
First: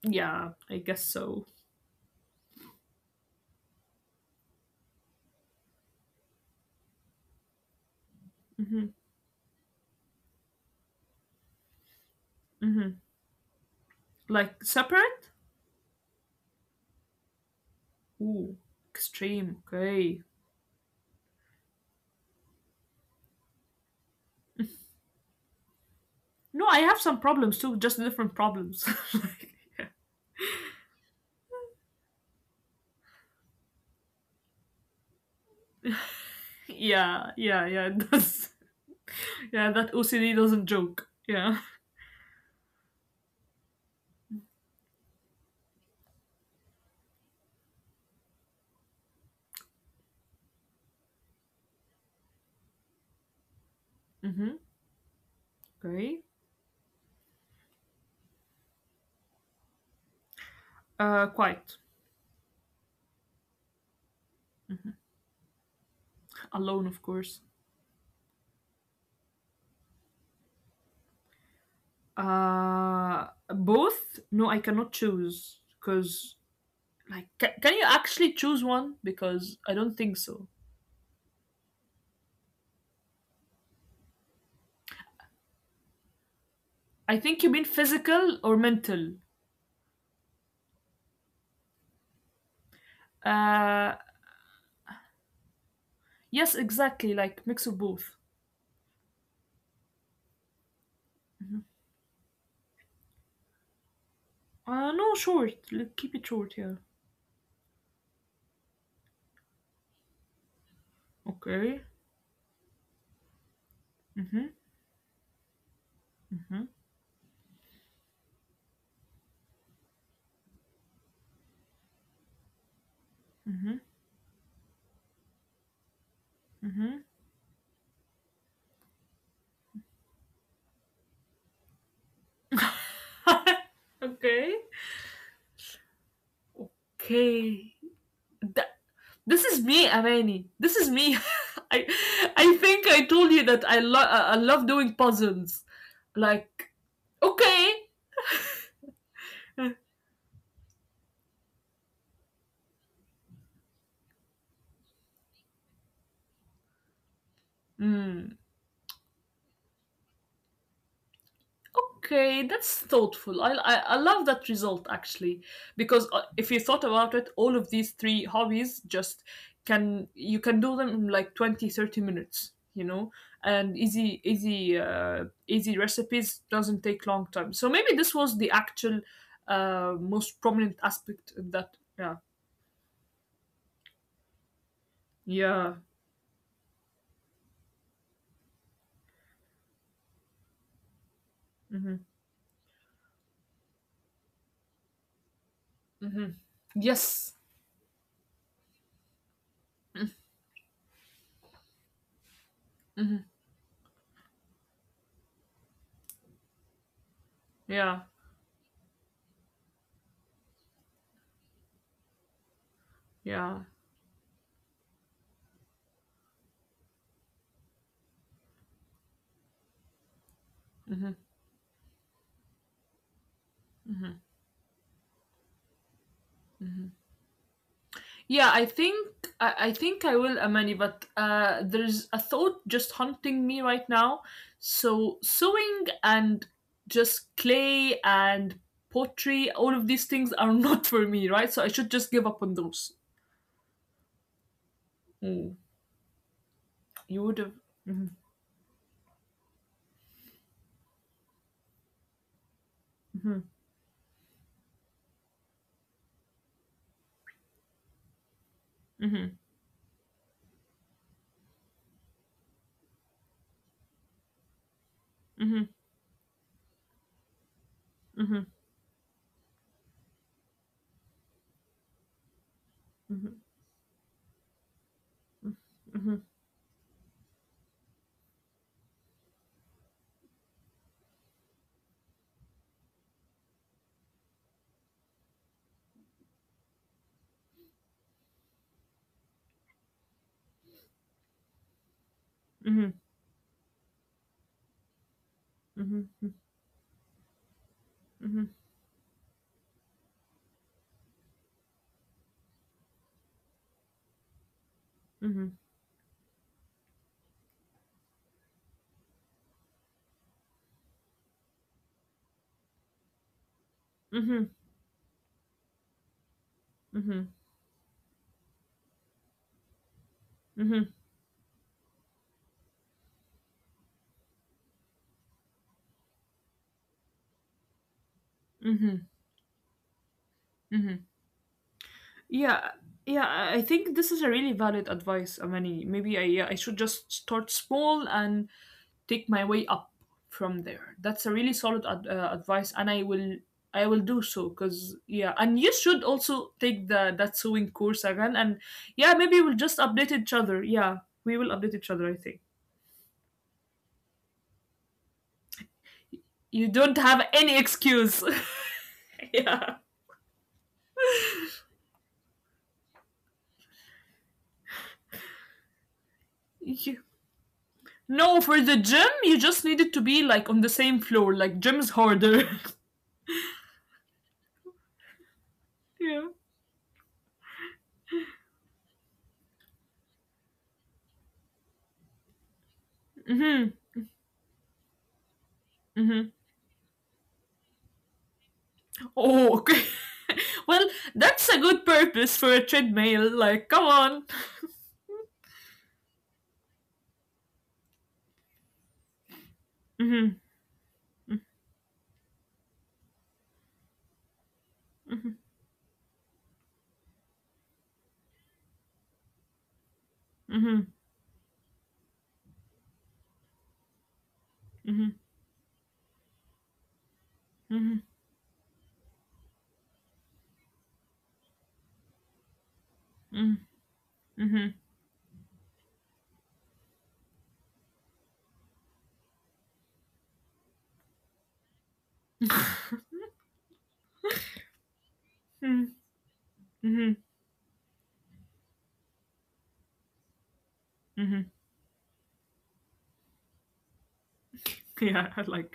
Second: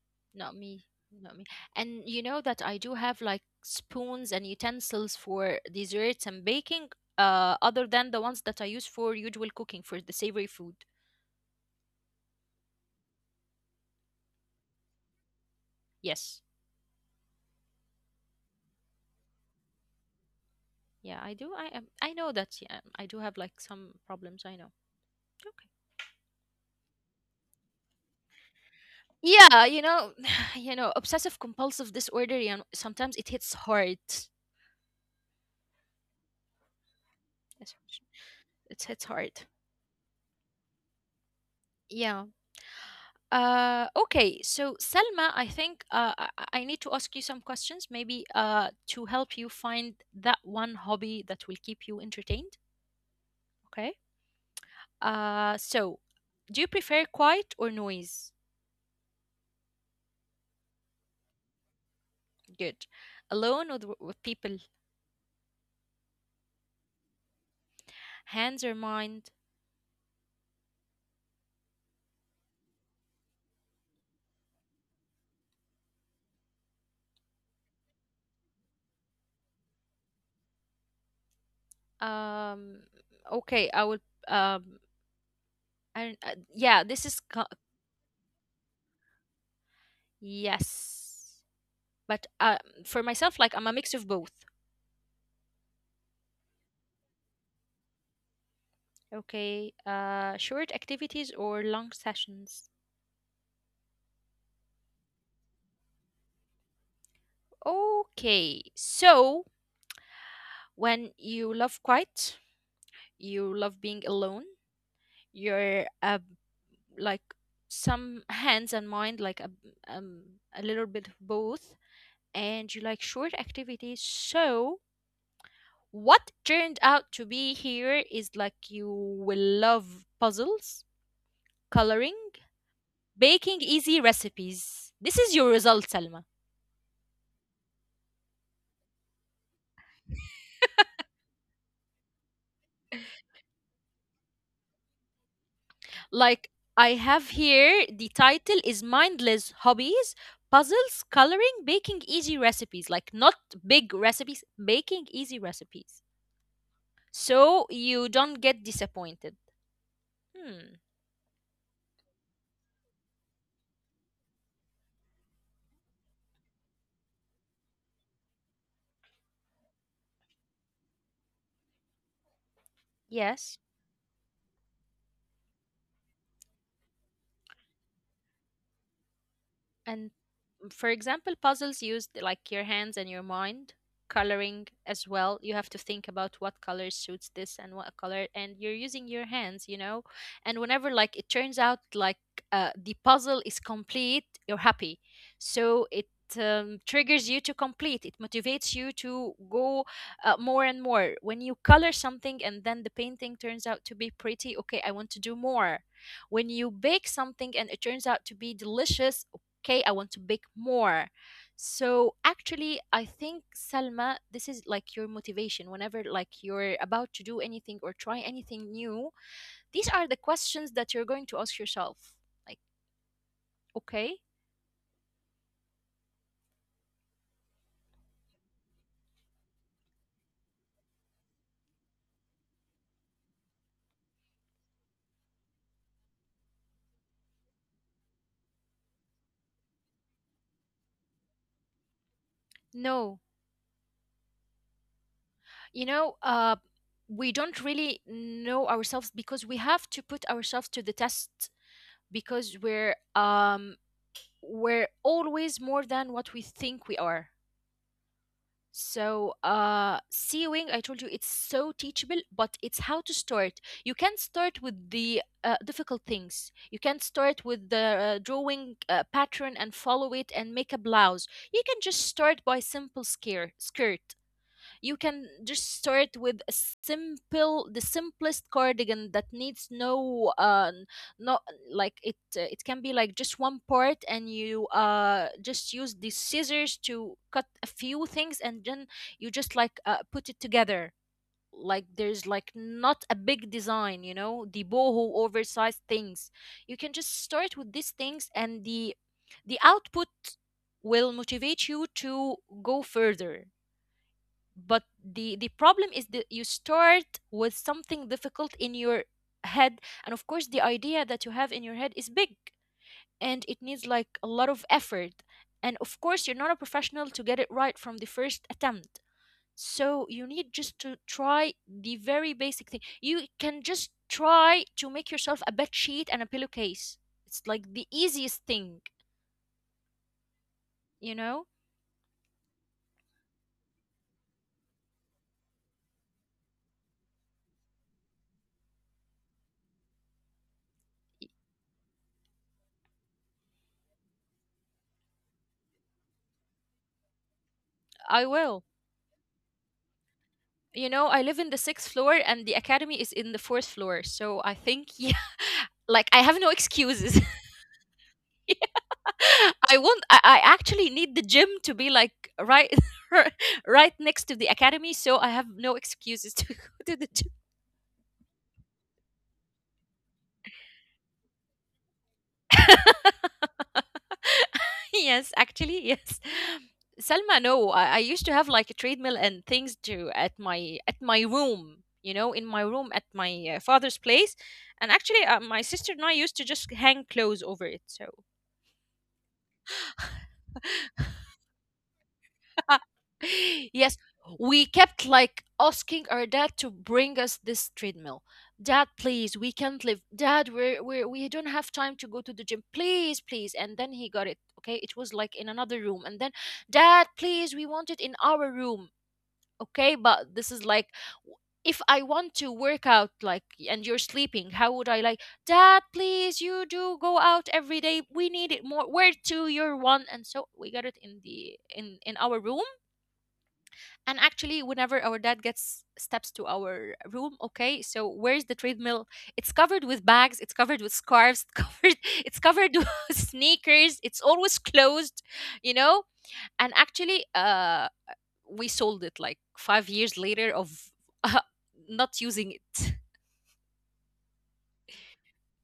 B: Yeah,
A: Not
B: I
A: me.
B: guess
A: Not me.
B: so.
A: And you know that I do have like spoons and utensils for desserts and baking, other than the ones that I use
B: Hmm.
A: for usual cooking for the savory food.
B: Hmm. Like separate?
A: Yes.
B: Ooh, extreme. Okay.
A: Yeah, I do. I am. I know that. Yeah, I do have like some problems. I know. Okay.
B: No, I have some problems too, just different problems. Like,
A: Yeah, you know, you know, obsessive compulsive disorder. You know, sometimes it hits hard. Yes,
B: yeah, yeah, yeah.
A: It's-
B: It does.
A: it hits hard.
B: Yeah, that OCD doesn't joke. Yeah.
A: Yeah. Okay, so Selma, I think I need to ask you some questions, maybe to help you find that one hobby that will keep you entertained. Okay.
B: Mm-hmm.
A: So,
B: Okay.
A: do you prefer quiet or noise?
B: Quiet.
A: Good. Alone or with people?
B: Alone, of course.
A: Hands or mind?
B: Uh, Both. No, I cannot choose because, like, can you actually choose one? Because I don't think so.
A: Um, okay, I will. Um, I don't, yeah, this is
B: I
A: co-
B: think you mean physical or mental.
A: yes, but for myself, like I'm a mix
B: Uh,
A: of both.
B: yes, exactly. Like mix of both.
A: Okay, short activities or long sessions?
B: No, short. Like, keep it short. Yeah.
A: Okay, so when you love
B: Okay.
A: quiet, you love being alone,
B: Mm-hmm.
A: you're
B: Mm-hmm.
A: like some hands and mind, like um, a little bit of both, and you like short
B: Mm-hmm.
A: activities. So, what turned
B: Mm-hmm.
A: out to be here is like you will love puzzles, coloring, baking easy
B: Okay.
A: recipes. This is your result, Salma.
B: Okay. That, this is me, Amani. This is me. I I think I told you that I love doing puzzles.
A: Like
B: Like
A: I have
B: okay.
A: here, the title is Mindless Hobbies, Puzzles, Coloring, Baking Easy Recipes. Like not big recipes, baking easy recipes. So
B: Mm.
A: you don't get disappointed. Hmm.
B: Okay, that's thoughtful. I love that result actually, because if you thought about it, all of these three hobbies just can you can do them in like 20-30 minutes, you know, and
A: Yes.
B: easy, easy, easy recipes doesn't take long time. So maybe this was the actual
A: And
B: most prominent
A: for
B: aspect in
A: example,
B: that.
A: puzzles
B: Yeah,
A: use like your hands and your mind. Coloring as well,
B: yeah,
A: you have to think about what color suits this and what color, and you're using your hands, you know. And whenever like it turns
B: mm-hmm.
A: out like the puzzle is complete, you're happy. So
B: Mm-hmm.
A: it
B: Yes,
A: triggers you to complete. It motivates you to go more and more. When you color something and then the painting turns out to be pretty, okay, I want to do more when you bake something and
B: yeah,
A: it turns out to be delicious, okay, I want to bake more. So actually I
B: yeah.
A: think Salma, this is like your motivation whenever like you're about to do anything or try anything new. These are the questions that you're going to ask yourself, like, okay,
B: Yeah, I think I think I will, Amani, but there's a thought just haunting me right now. So sewing and just clay and pottery, all of these things are not for me, right? So I should just give up on those.
A: no,
B: Mm.
A: you know,
B: You would have.
A: we don't
B: Mhm,
A: really know ourselves because we have to put ourselves to the test because we're
B: mhm,
A: um we're always more than what we think we are.
B: mhm,
A: So, C I told you it's so teachable, but it's how to start. You can start with the
B: mhm,
A: difficult things. You can start with the
B: mhm,
A: drawing pattern and follow it and make a blouse. You can just start by skirt. You can just
B: mhm, mhm,
A: start with a simple the simplest cardigan that needs not like it can be like just one part and you just use the scissors to cut a few things, and then you just like put it together. Like there's like
B: mhm,
A: not a big design, you know, the boho oversized
B: mhm, mhm,
A: things. You can just start with these things
B: mhm,
A: and the output will motivate you to go further. But the
B: mhm,
A: the problem is that you start with something difficult in your head, and of course the idea that you have in your head is big and it needs like a
B: mhm,
A: lot of effort, and of course you're not a professional to get it right from the first attempt. So you need
B: mhm, mhm,
A: just
B: mhm,
A: to try the very basic thing. You can just try to make yourself a bed sheet and a pillowcase. It's like the easiest thing,
B: mhm, mhm.
A: you know.
B: Yeah, yeah, I think this is a really valid advice, Amani. Maybe I Yeah, I should just start small and take my way up from there. That's a really solid advice, and I will do so. Because yeah, and you should also take the that sewing course again,
A: I
B: and
A: will.
B: yeah, maybe we'll just update each other. Yeah,
A: You know,
B: we
A: I
B: will
A: live in the
B: update each
A: sixth
B: other. I
A: floor
B: think
A: and the academy is in the fourth floor. So I think, yeah, like I have no
B: you don't have
A: excuses.
B: any excuse.
A: Yeah.
B: Yeah.
A: I want, I actually need the gym to be like right, right next to the academy. So I have no excuses to go
B: You-
A: to the gym.
B: no, for the gym, you just needed to be like on the same floor. Like gym is harder.
A: Yes, actually,
B: Yeah.
A: yes. Selma, no, I used to have like a treadmill and things to at my room, you know, in my room at my
B: Mhm.
A: father's place, and actually, my sister and I
B: Mhm.
A: used to just hang clothes over it. So
B: Oh, okay. Well, that's a good purpose for a treadmill. Like, come
A: yes,
B: on.
A: we kept like asking our dad to bring us this treadmill. Dad, please, we can't live.
B: Mhm.
A: Dad, we don't have time to go to the gym. Please, please. And then he got it. Okay, it was
B: Mhm.
A: like in another room. And then, Dad, please, we want it in our room. Okay, but this is
B: Mhm.
A: like w- if I want to work out, like, and you're sleeping, how would I
B: Mhm.
A: like, Dad, please, you do go out every
B: Mhm.
A: day, we need it more where to your one. And so we got it in the in our room.
B: Mhm.
A: And actually
B: Mhm.
A: whenever our dad gets steps to our room, okay, so where's the treadmill? It's covered with bags, it's covered with scarves, covered, it's covered with sneakers, it's always closed, you
B: Mhm.
A: know. And
B: Mhm.
A: actually we sold it like 5 years later of
B: Mhm.
A: not using it.
B: Yeah. Like,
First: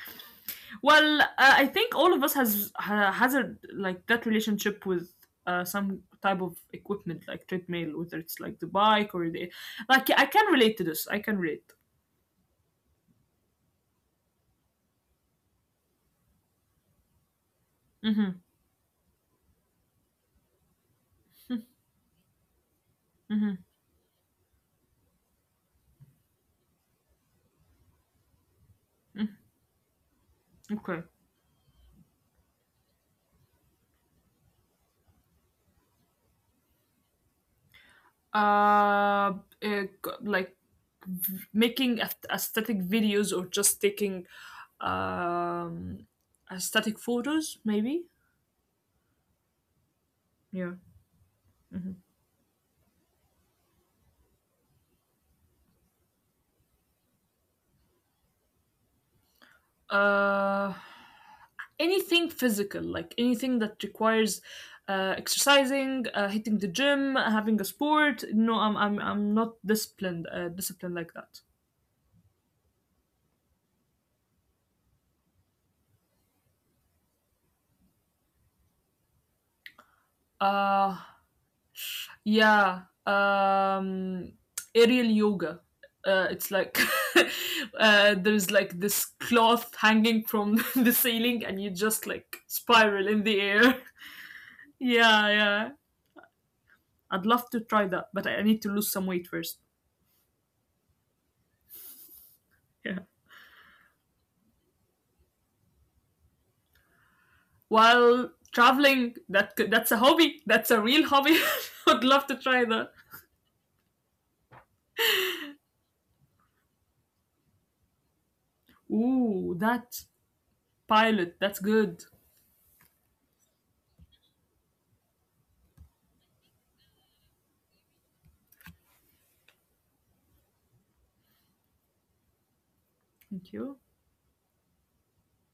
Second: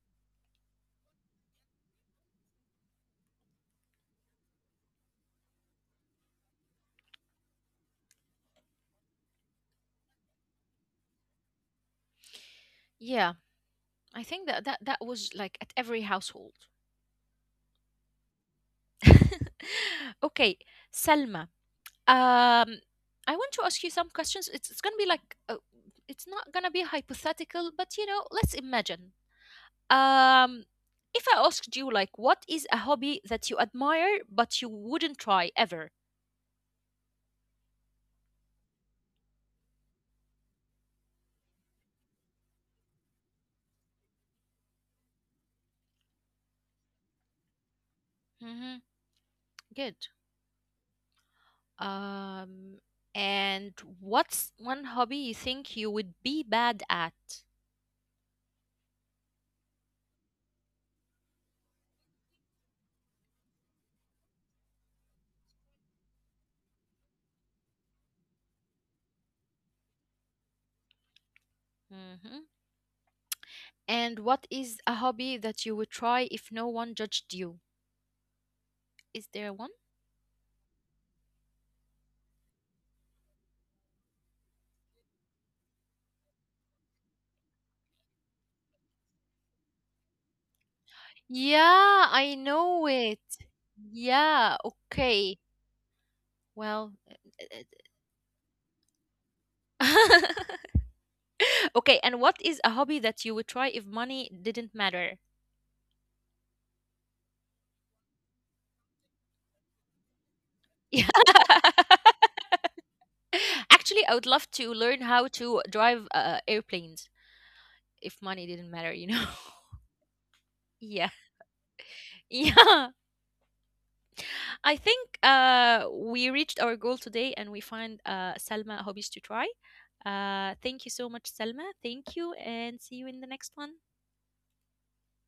B: well, I think all of us has a like that relationship with some type of equipment like treadmill, whether it's like the bike or the like. I can relate to this. I can relate.
A: Yeah, I think that that was like at every household.
B: Mhm.
A: Okay, Selma. Um, I want
B: Mhm.
A: to ask you some questions. It's gonna be like it's not gonna be hypothetical, but you know, let's imagine. Um,
B: Okay.
A: if I asked you like, what is a hobby that you admire but you wouldn't try ever?
B: uh, uh like, making aesthetic videos or just taking um aesthetic photos maybe.
A: Hmm. Good.
B: Yeah. Mhm.
A: Um, and what's one hobby you think you would be bad at?
B: uh Anything physical, like anything that requires exercising, hitting the gym, having a sport. No, I'm not disciplined, disciplined like that.
A: Hmm. And what is a hobby that you would try if no one judged you? Is there one?
B: uh Yeah, aerial yoga. It's like there's like this cloth hanging from the ceiling, and you just
A: Yeah,
B: like
A: I know
B: spiral in
A: it.
B: the air.
A: Yeah,
B: Yeah,
A: okay.
B: yeah.
A: Well,
B: I'd love to try that, but I need to lose some weight first.
A: okay. And what is a
B: Yeah.
A: hobby that you would try if money didn't matter?
B: While traveling, that that's a hobby. That's a real hobby.
A: Yeah.
B: I'd love to try that.
A: Actually, I would love to learn how to drive airplanes if money didn't matter, you know?
B: Ooh, that
A: Yeah.
B: pilot. That's good.
A: Yeah. I think we reached our goal today and we find Selma hobbies to try. Thank you so much, Selma. Thank you and see you in the
B: Thank
A: next
B: you.
A: one.